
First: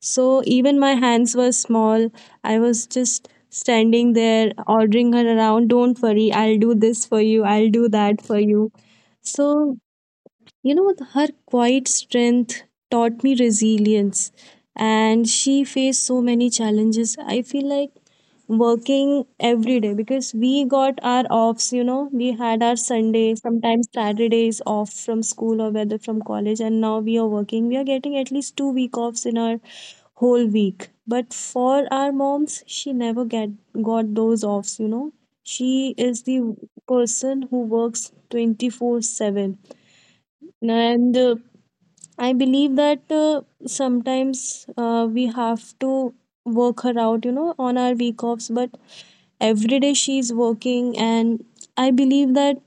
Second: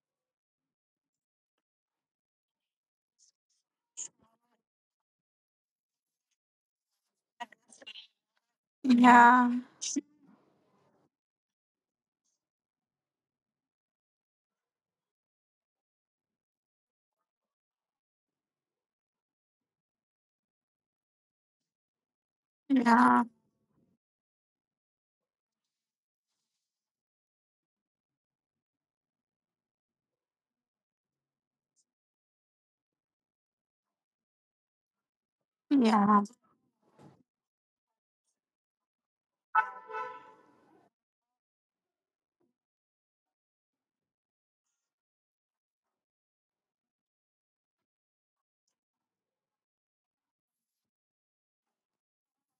Speaker 1: So even my hands were small, I was just standing there ordering her around, don't worry, I'll do this for you, I'll do that for you.
Speaker 2: Yeah.
Speaker 1: So, you know, her quiet strength taught me resilience. And she faced so many challenges. I feel like working every day, because we got our offs, you know, we had our
Speaker 2: Yeah.
Speaker 1: Sundays, sometimes Saturdays off from school or whether from college, and now we are working. We are getting at least 2 week offs in our whole week. But for our moms, she never get got those offs, you know. She
Speaker 2: Yeah.
Speaker 1: is the person who works 24/7 and I believe that sometimes we have to work her out, you know, on our week offs. But every day she's working, and I believe that.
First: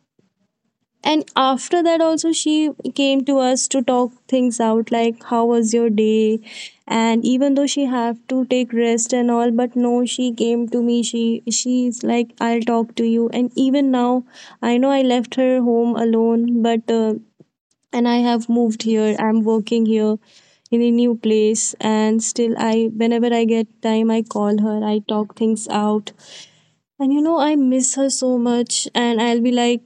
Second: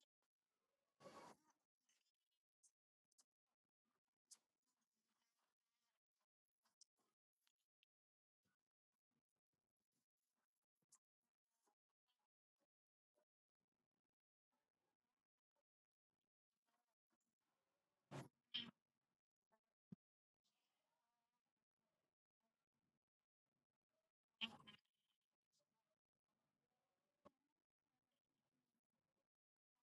Speaker 1: And after that, also, she came to us to talk things out like, how was your day? And even though she have to take rest and all, but no, she came to me. She's like, I'll talk to you. And even now, I know I left her home alone, but and I have moved here. I'm working here in a new place, and still I whenever I get time, I call her. I talk things out. And you know, I miss her so much, and I'll be like,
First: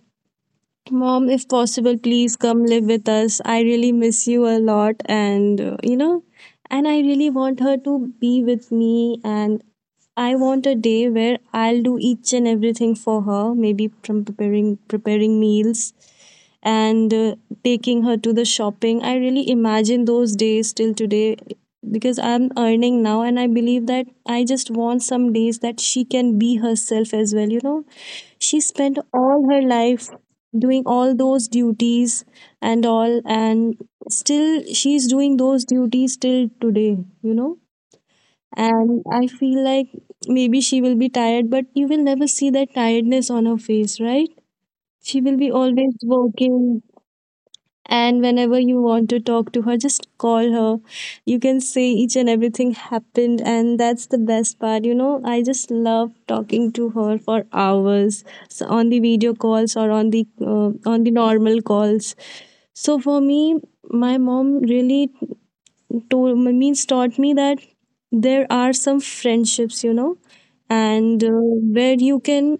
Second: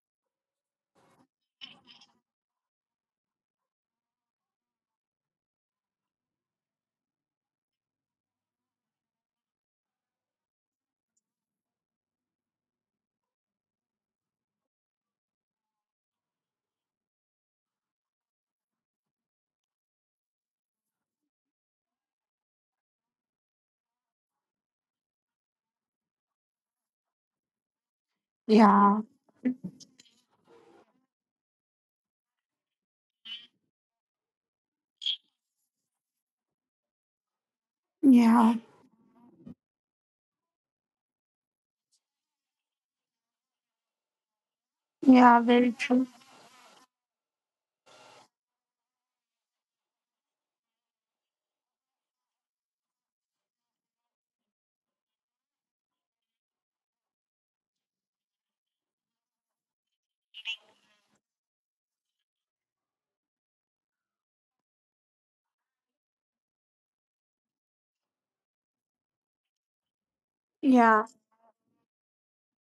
Speaker 1: mom, if possible, please come live with us. I really miss you a lot, and you know, and I really want her to be with me. And I want a day where I'll do each and everything for her, maybe from preparing meals and taking her to the shopping. I really imagine those days till today, because I'm earning now and I believe that I just want some days that she can be herself as well. You know, she spent
Speaker 2: Yeah.
Speaker 1: all her life doing all those duties and all, and still she's doing those duties till today, you know.
Speaker 2: Yeah.
Speaker 1: And I feel like maybe she will be tired, but you will never see that tiredness on her face, right? She
Speaker 2: Yeah.
Speaker 1: will be
Speaker 2: Very
Speaker 1: always
Speaker 2: true.
Speaker 1: working, and whenever you want to talk to her, just call her. You can say each and everything happened, and that's the best part. You know, I just love talking to her for hours, so on the video calls, or on the normal calls. So for me, my mom really told means taught me that there are some friendships, you know,
Speaker 2: Yeah.
Speaker 1: and where you can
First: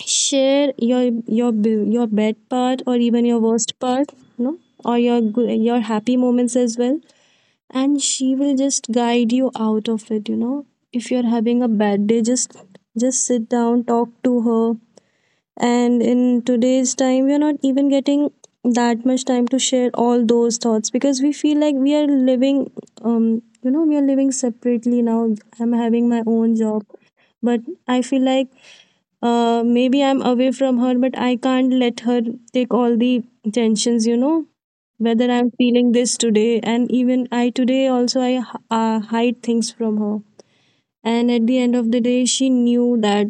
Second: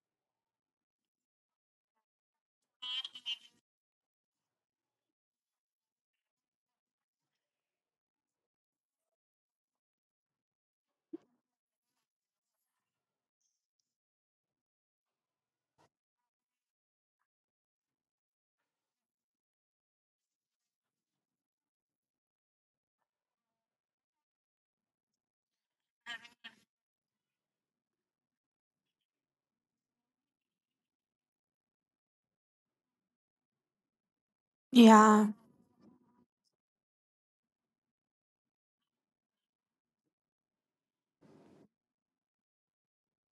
Speaker 1: share your bad part, or even your worst part, no, or your your happy moments as well. And she will just guide you out of it. You know, if you're having a bad day, just sit down, talk to her. And in today's time, we're not even getting that much time to share all those thoughts, because we feel like we are living, you know, we are living separately now. I'm having my own job, but I feel like, maybe I'm away from her, but I can't let her take all the tensions, you know, whether
Speaker 2: Yeah.
Speaker 1: I'm feeling this today. And even I today also, I hide things from her. And at the end of the day, she knew that,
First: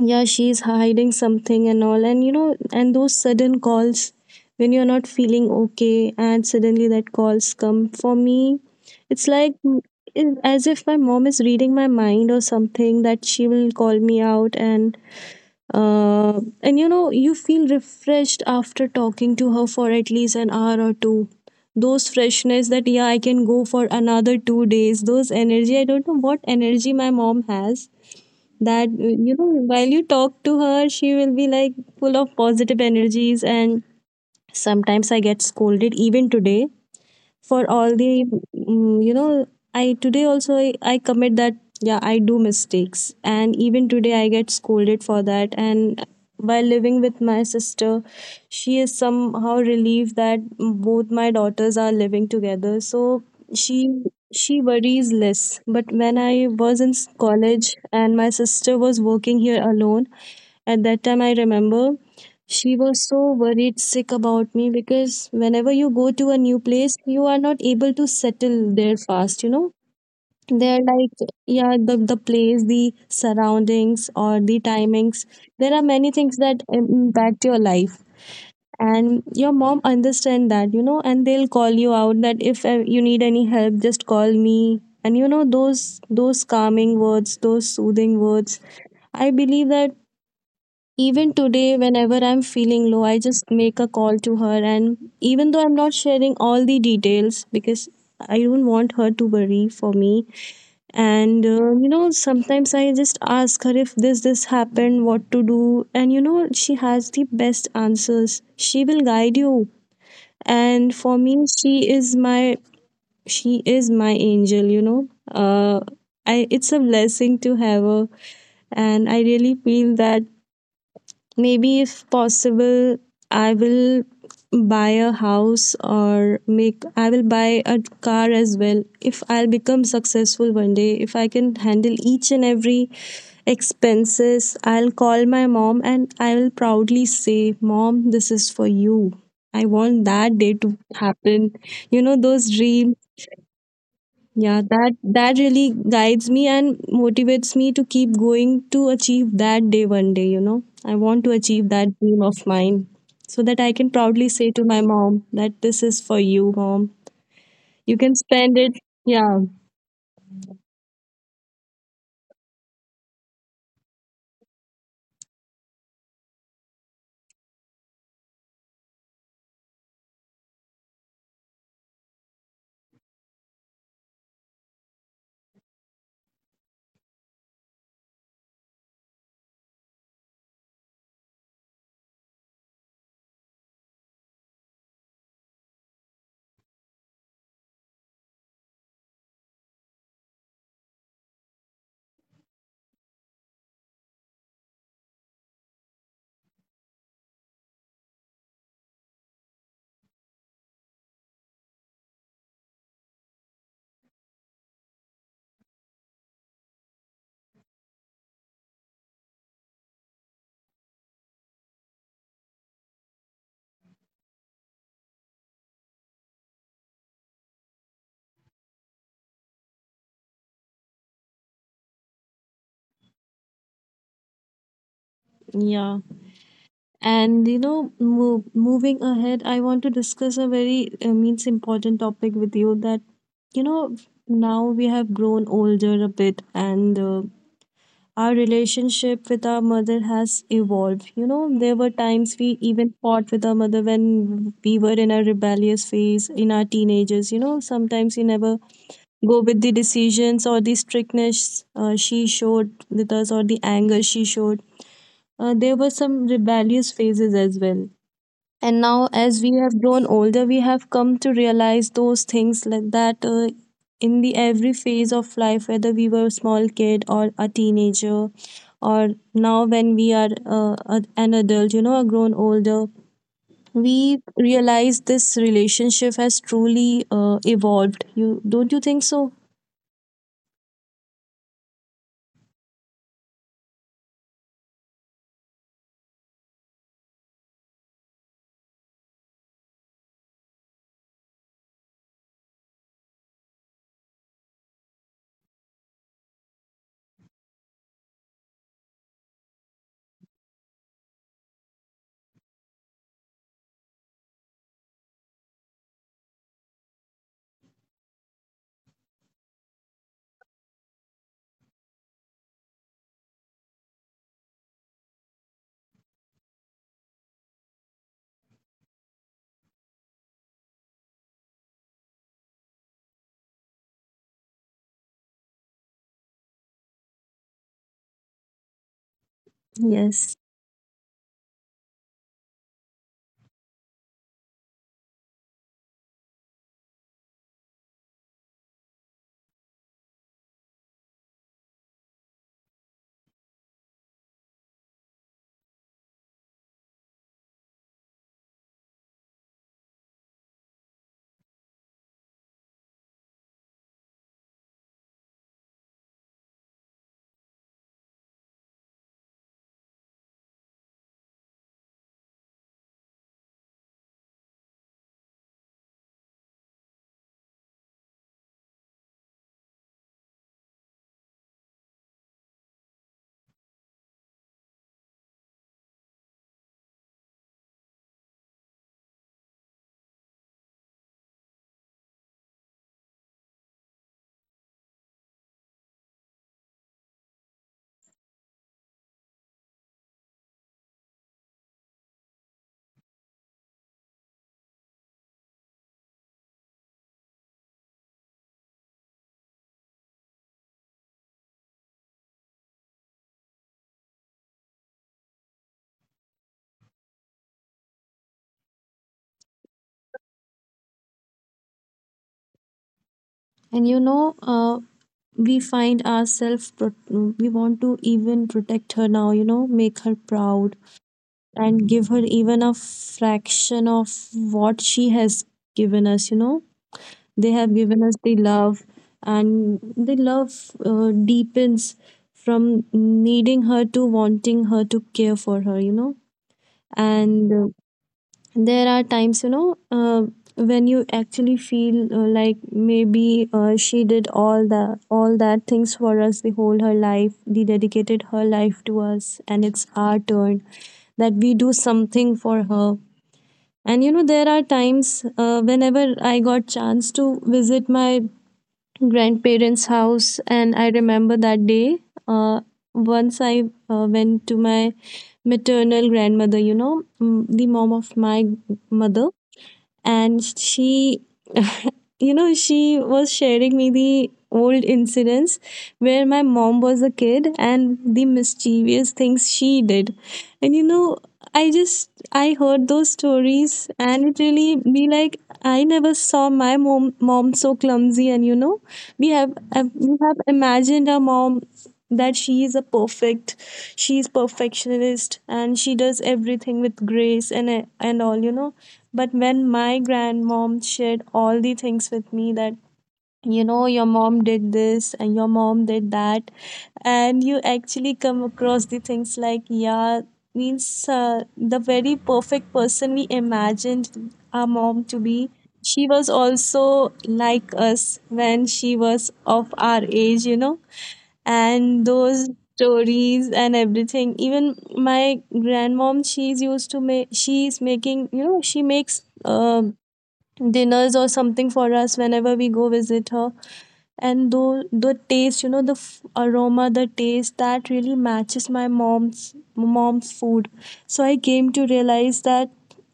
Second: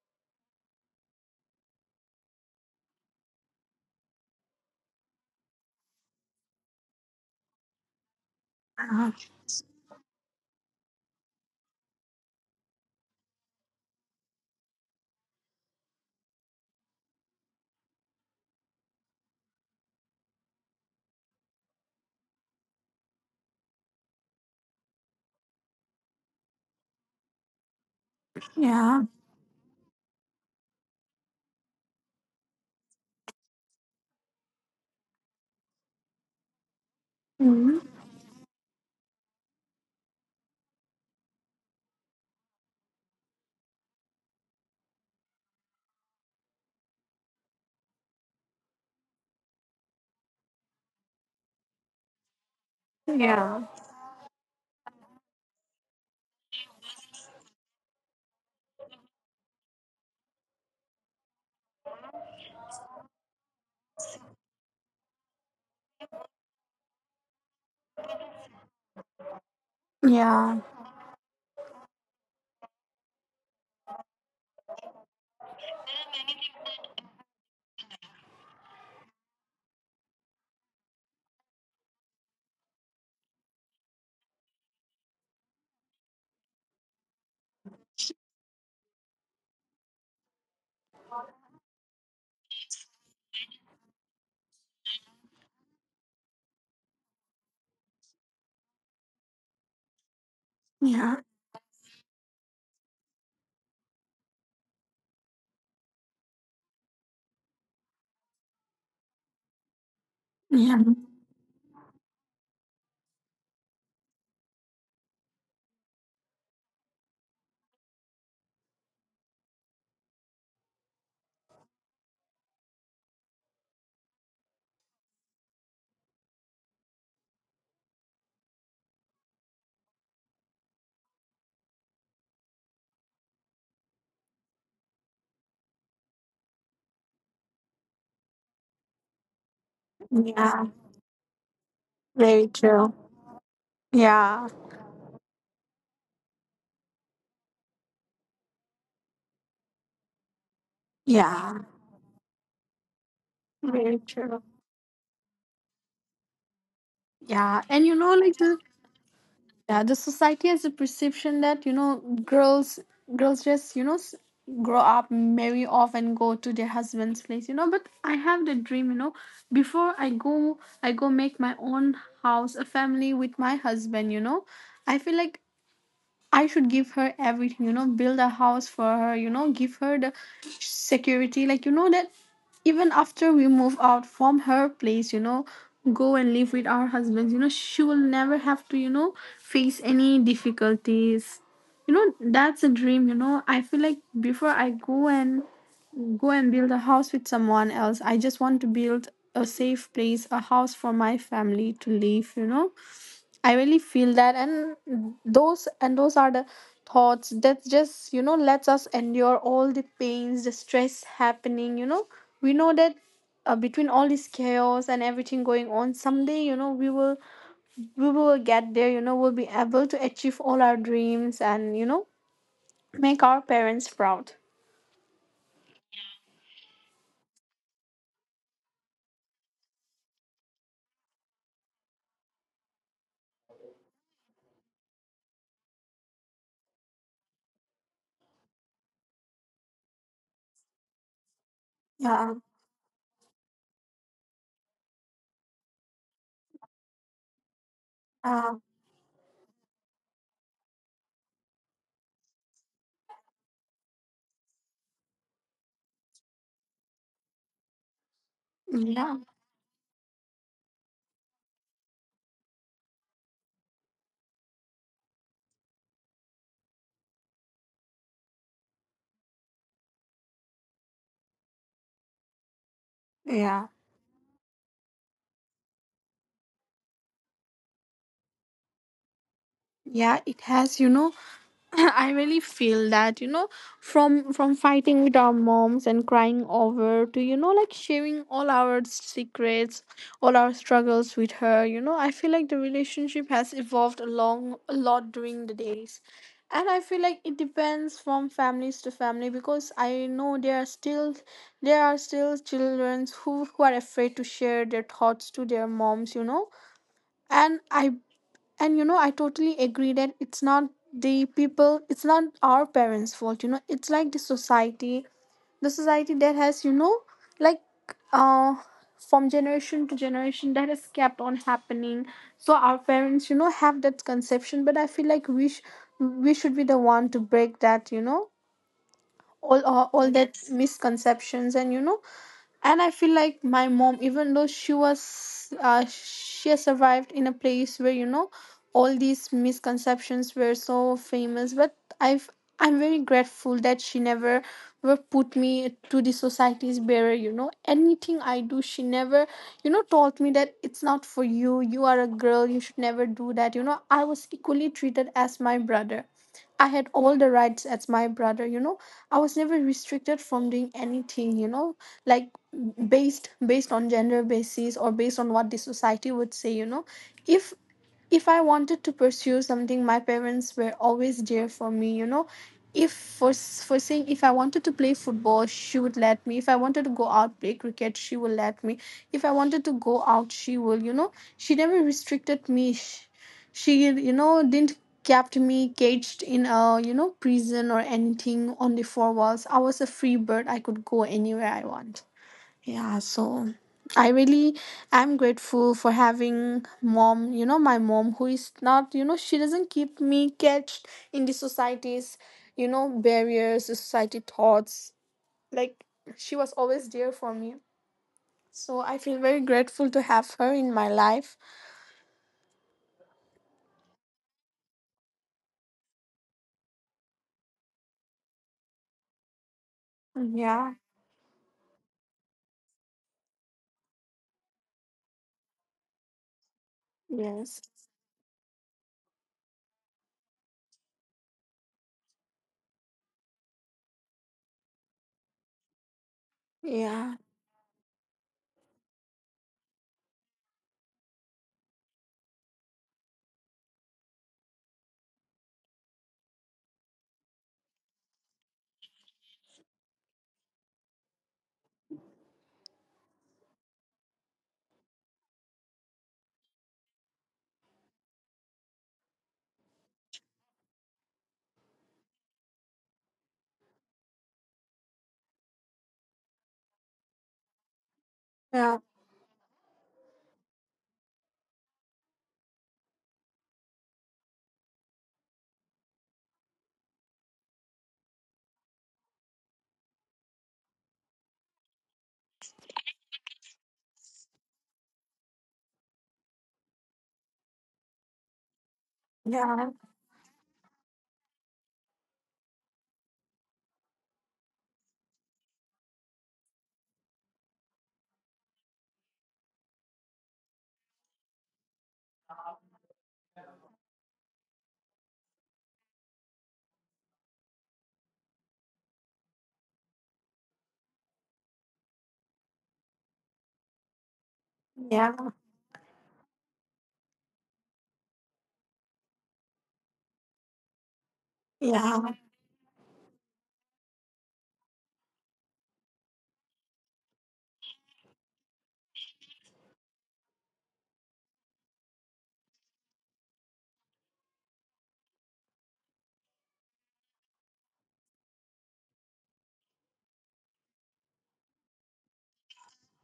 Speaker 1: yeah, she's hiding something and all. And, you know, and those sudden calls when you're not feeling okay and suddenly that calls come for me,
Speaker 2: Uh,
Speaker 1: it's like, as if my mom is reading my mind or something, that she will call me out. And you know, you feel refreshed after talking to her for at least an hour or two. Those freshness that, yeah, I can go for another two days. Those energy, I don't know what energy my mom has. That,
Speaker 2: yeah.
Speaker 1: you know, while you talk to her, she will be like full of positive energies. And sometimes I get scolded, even today, for
Speaker 2: Mm.
Speaker 1: all the you know, I commit that, yeah, I do mistakes, and even today I get scolded for that. And while living with my sister, she is somehow relieved that both my daughters are living together, so
Speaker 2: Yeah.
Speaker 1: she she worries less. But when I was in college and my sister was working here alone, at that time, I remember she was so worried sick about me, because whenever you go to a new place, you are not able to settle there fast, you know.
Speaker 2: Yeah.
Speaker 1: They're like, yeah, the place, the surroundings, or the timings. There are many things that impact your life. And your mom understand that, you know, and they'll call you out that if you need any help, just call me. And you know, those calming words, those soothing words, I believe that even today, whenever I'm feeling low, I just make a call to her. And even though I'm not sharing all the details, because I don't want her to worry for me.
Speaker 2: Yeah.
Speaker 1: And, you know, sometimes I just ask her, if this happened, what to do. And, you know, she has the best answers. She will guide you.
Speaker 2: Yeah.
Speaker 1: And for me, she is my angel, you know. It's a blessing to have her, and I really feel that, maybe if possible, I will buy a house or make I will buy a car as well. If I'll become successful one day, if I can handle each and every expenses, I'll call my mom and I will proudly say, "Mom, this is for you." I want that day
Speaker 2: Yeah.
Speaker 1: to happen. You know,
Speaker 2: Very
Speaker 1: those
Speaker 2: true.
Speaker 1: dreams,
Speaker 2: Yeah.
Speaker 1: yeah, that really guides me and motivates me to keep going to achieve that day one day, you know. I want to
Speaker 2: Yeah.
Speaker 1: achieve that dream of mine, so that I
Speaker 2: Very
Speaker 1: can proudly
Speaker 2: true.
Speaker 1: say to my mom that this is for you, mom.
Speaker 2: Yeah. And
Speaker 1: You can
Speaker 2: like the.
Speaker 1: spend it. Yeah.
Speaker 2: Yeah, the society has a perception that girls girls just grow up, marry off, and go to their husband's place. But I have the dream. Before I go make my own house, a family with my husband. I feel like I should give her everything. Build a house for her. Give her the security. Like that even after we move out from her place, go and live with our husbands, she will never have to face any difficulties. That's a dream. I feel like before I go and build a house with someone else, I just want to build a safe place, a house for my family to live. I really feel that. And those are the thoughts that just lets us endure all the pains, the stress happening. We know that between all this chaos and everything going on, someday we will get there. We'll be able to achieve all our dreams, and make our parents proud.
Speaker 1: Yeah. And you know, moving ahead, I want to discuss a very means important topic with you, that you know, now we have grown older a bit, and our relationship with our mother has evolved. You know, there were times
Speaker 2: Yeah.
Speaker 1: we even fought with our mother when we were in our rebellious phase in our teenagers. You know, sometimes we never
Speaker 2: Uh,
Speaker 1: go with the decisions or the strictness she showed with us, or the anger she showed. There were some rebellious phases as well, and now
Speaker 2: yeah.
Speaker 1: as we have grown older, we have come to realize those things, like that in the every phase of life, whether we were a small kid or a teenager, or now when we are an adult, you know, a grown older,
Speaker 2: Yeah.
Speaker 1: we realize this relationship has truly evolved. You don't you think so?
Speaker 2: Yeah. It has. I really feel that, from fighting with our moms and crying over to, like sharing all our secrets, all our struggles with her, I feel like the relationship has evolved along a lot during the days. And I feel like it depends from families to family, because I know there are still children who are afraid to share their thoughts to their moms, you know. And I I totally agree that it's not the people, it's not our parents fault. It's like the society, that has, like uh from generation to generation that has kept on happening. So our parents, have that conception, but I feel like we should be the one to break that, all
Speaker 1: Yes.
Speaker 2: that misconceptions and you know And I feel like my mom, even though she has survived in a place where, all these misconceptions were so famous. But i've I'm very grateful that she never were put me to the society's barrier. Anything I do, she never, told me that, it's not for you, you are a girl, you should never do that. I was equally treated as my brother. I had all the rights as my brother. I was never restricted from doing anything, like based on gender basis, or based on what the society would say. If I wanted to pursue something, my parents were always there for me. If For for saying, if I wanted to play football, she would let me. If I wanted to go out play cricket, she would let me. If I wanted to go out, she will. She never restricted me. She didn't kept me caged in a, prison, or anything on the four walls. I was a free bird, I could go anywhere I want, yeah. So I really am grateful for having mom, my mom, who is not, she doesn't keep me caged in the society's, barriers, the society thoughts. Like, she was always there for me, so I feel very grateful to have her in my life.
Speaker 1: And you know, we find ourselves we want to even protect her now, you know, make her proud,
Speaker 2: Yeah.
Speaker 1: and give her even a fraction of what she has given us, you know. They have
Speaker 2: Yes.
Speaker 1: given us the love, and the love deepens from needing her to wanting her, to care for her, you know.
Speaker 2: Yeah.
Speaker 1: And there are times, you know, when you actually feel like maybe she did all that things for us the whole her life. They dedicated her life to us, and it's our turn that we do something for her. And you know, there are times, whenever I got chance to visit my grandparents house, and I remember that day, uh, once I went to my maternal grandmother, you know, the mom of my
Speaker 2: Yeah.
Speaker 1: mother. And she, you know, she was sharing me the old incidents where my mom was a kid, and the mischievous things she did. And you know, I heard those stories, and it really be like, I never saw my mom so clumsy. And you know, we
Speaker 2: Yeah,
Speaker 1: we have imagined our mom that she is a perfect, she is perfectionist, and she does everything with grace and all, you know. But when my grandmom shared all the things with me, that, you know, your mom did this and your mom did that, and you actually come across the things, like, yeah, means, the very perfect person we imagined our mom to
Speaker 2: yeah,
Speaker 1: be, she was also like us when she was of our age, you know. And
Speaker 2: yeah,
Speaker 1: those stories and everything, even my grandmom, she's making, you know, she makes, dinners or something for us whenever we go visit her. And though the taste, you know, the aroma, the taste that really matches my mom's food. So I came to realize that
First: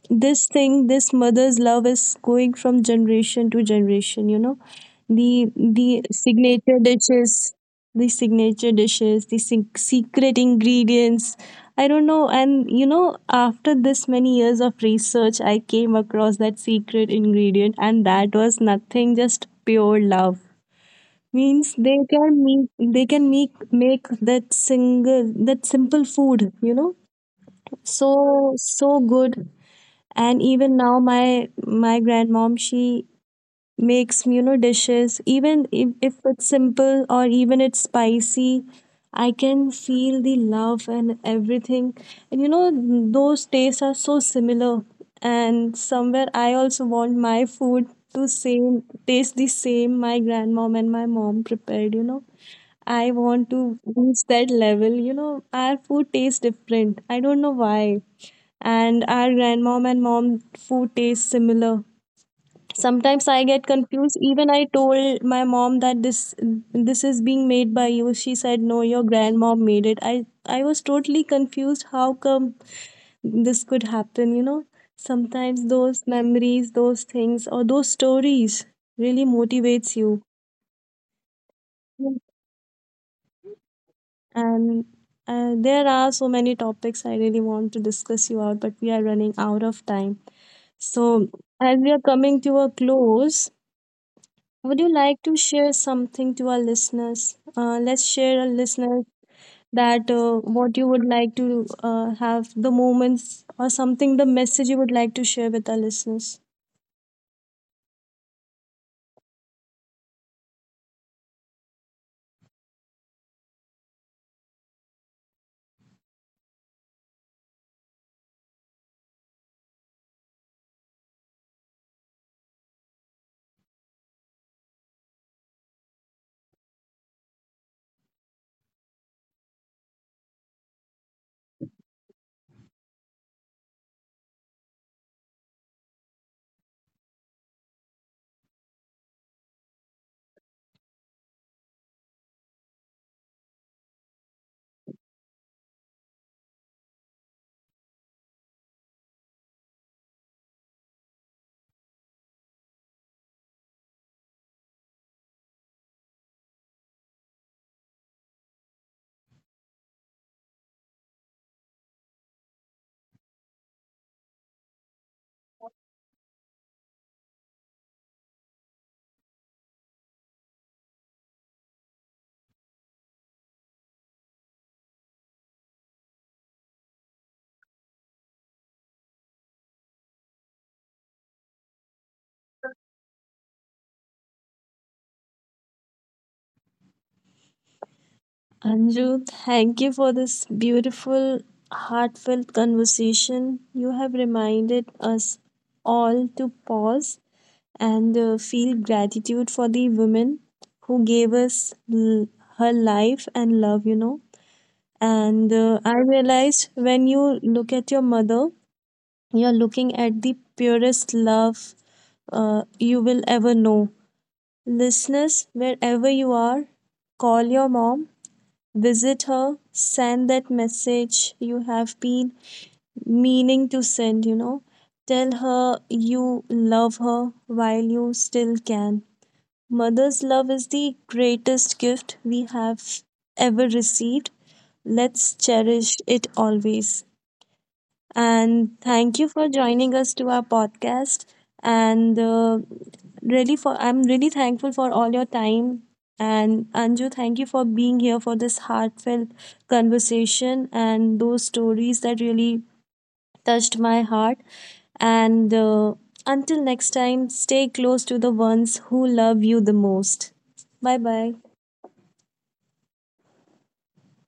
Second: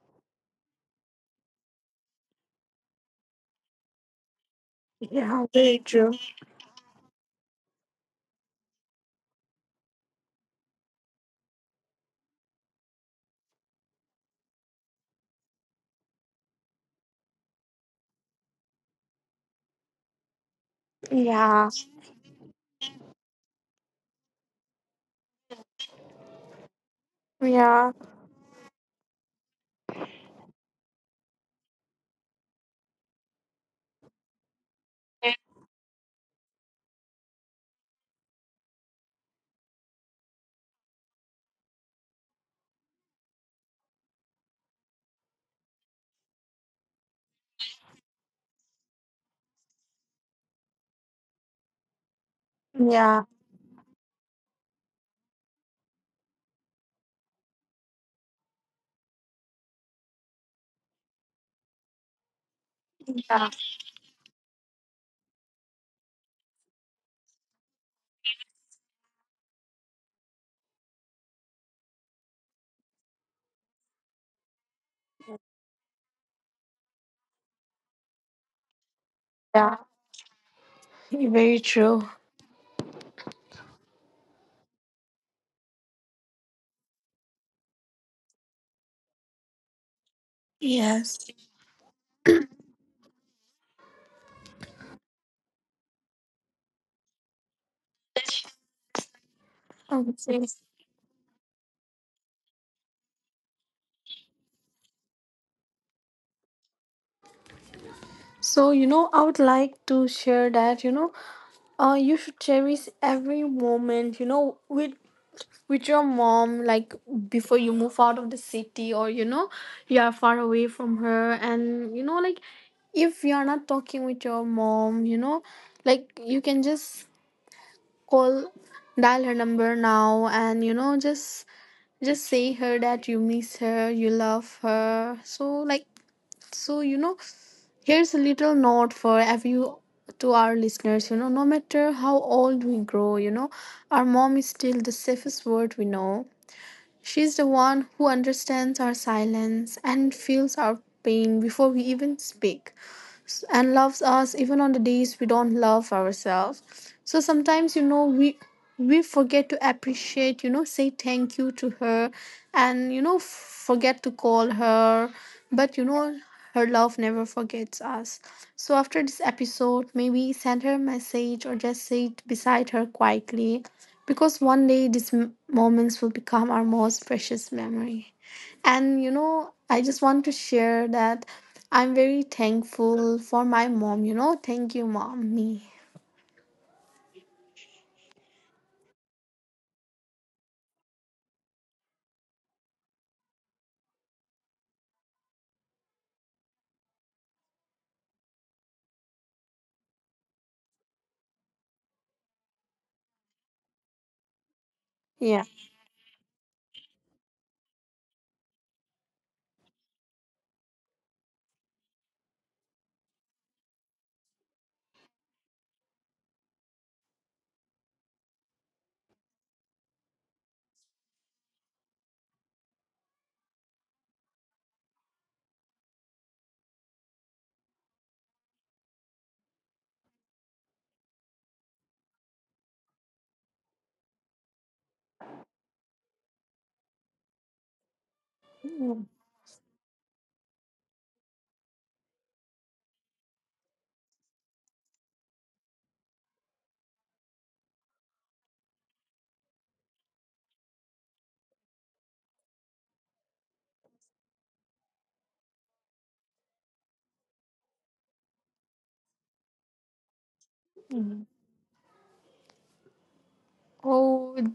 Speaker 1: this thing, this mother's love is going from generation to generation, you know. the
Speaker 2: yeah, very
Speaker 1: the
Speaker 2: true.
Speaker 1: signature dishes, the signature dishes, the secret ingredients, I don't know. And you know, after this many years of research, I came across that secret ingredient, and that was nothing, just pure love.
Speaker 2: Yeah,
Speaker 1: Means, they can make, they can make that single, that simple food, you know,
Speaker 2: yeah,
Speaker 1: so so good. And even now my grandmom, she makes, you know, dishes, even if it's simple or even it's spicy, I can feel the love and everything. And you know, those tastes are so similar. And somewhere I also want my food to same taste the same my grandmom and my mom prepared, you know. I
Speaker 2: yeah,
Speaker 1: want to reach that level. You know, our food tastes different. I don't know why. And our grandmom and mom food tastes similar. Sometimes I
Speaker 2: yeah,
Speaker 1: get confused. Even I told my mom that this is being made by you. She said, "No, your grandmom made it." I was totally confused. How come this could happen? You know, sometimes those memories, those things, or those stories really
Speaker 2: yeah,
Speaker 1: motivates you.
Speaker 2: very true.
Speaker 1: And there are so many topics I really want to discuss you out, but we are running out of time. So,
Speaker 2: Yes.
Speaker 1: as we are coming to a close, would you like to share something to our listeners? Let's share a listener that
Speaker 2: Okay.
Speaker 1: what you would like to have the moments or something, the message you would like to share with our listeners.
Speaker 2: So, I would like to share that, you should cherish every moment, with your mom. Like, before you move out of the city, or you are far away from her, and, like if you are not talking with your mom, like you can just call dial her number now, and just say her that you miss her, you love her. So, like so you know Here's a little note for every to our listeners. No matter how old we grow, our mom is still the safest word we know. She's the one who understands our silence and feels our pain before we even speak, and loves us even on the days we don't love ourselves. So sometimes, we forget to appreciate, say thank you to her, and forget to call her. But her love never forgets us. So after this episode, maybe send her a message, or just sit beside her quietly, because one day these moments will become our most precious memory. And I just want to share that I'm very thankful for my mom. Thank you, mommy.
Speaker 1: Anju, thank you for this beautiful, heartfelt conversation. You have reminded us all to pause and feel gratitude for the woman who gave us her life and love, you know.
Speaker 2: Yeah.
Speaker 1: And I realized, when you look at your mother, you're looking at the purest love you will ever know. Listeners, wherever you are, call your mom, visit her, send that message you have been meaning to send, you know. Tell her you love her while you still can. Mother's love is the greatest gift we have ever received. Let's cherish it always. And
Speaker 2: Mm.
Speaker 1: thank you for joining us to our podcast. And really, for I'm really thankful for all your time. And Anju, thank you for being here for this heartfelt conversation, and those stories that really touched my heart. And until next time, stay close to the ones who love you the most. Bye
Speaker 2: Mm.
Speaker 1: bye.
Speaker 2: Oh,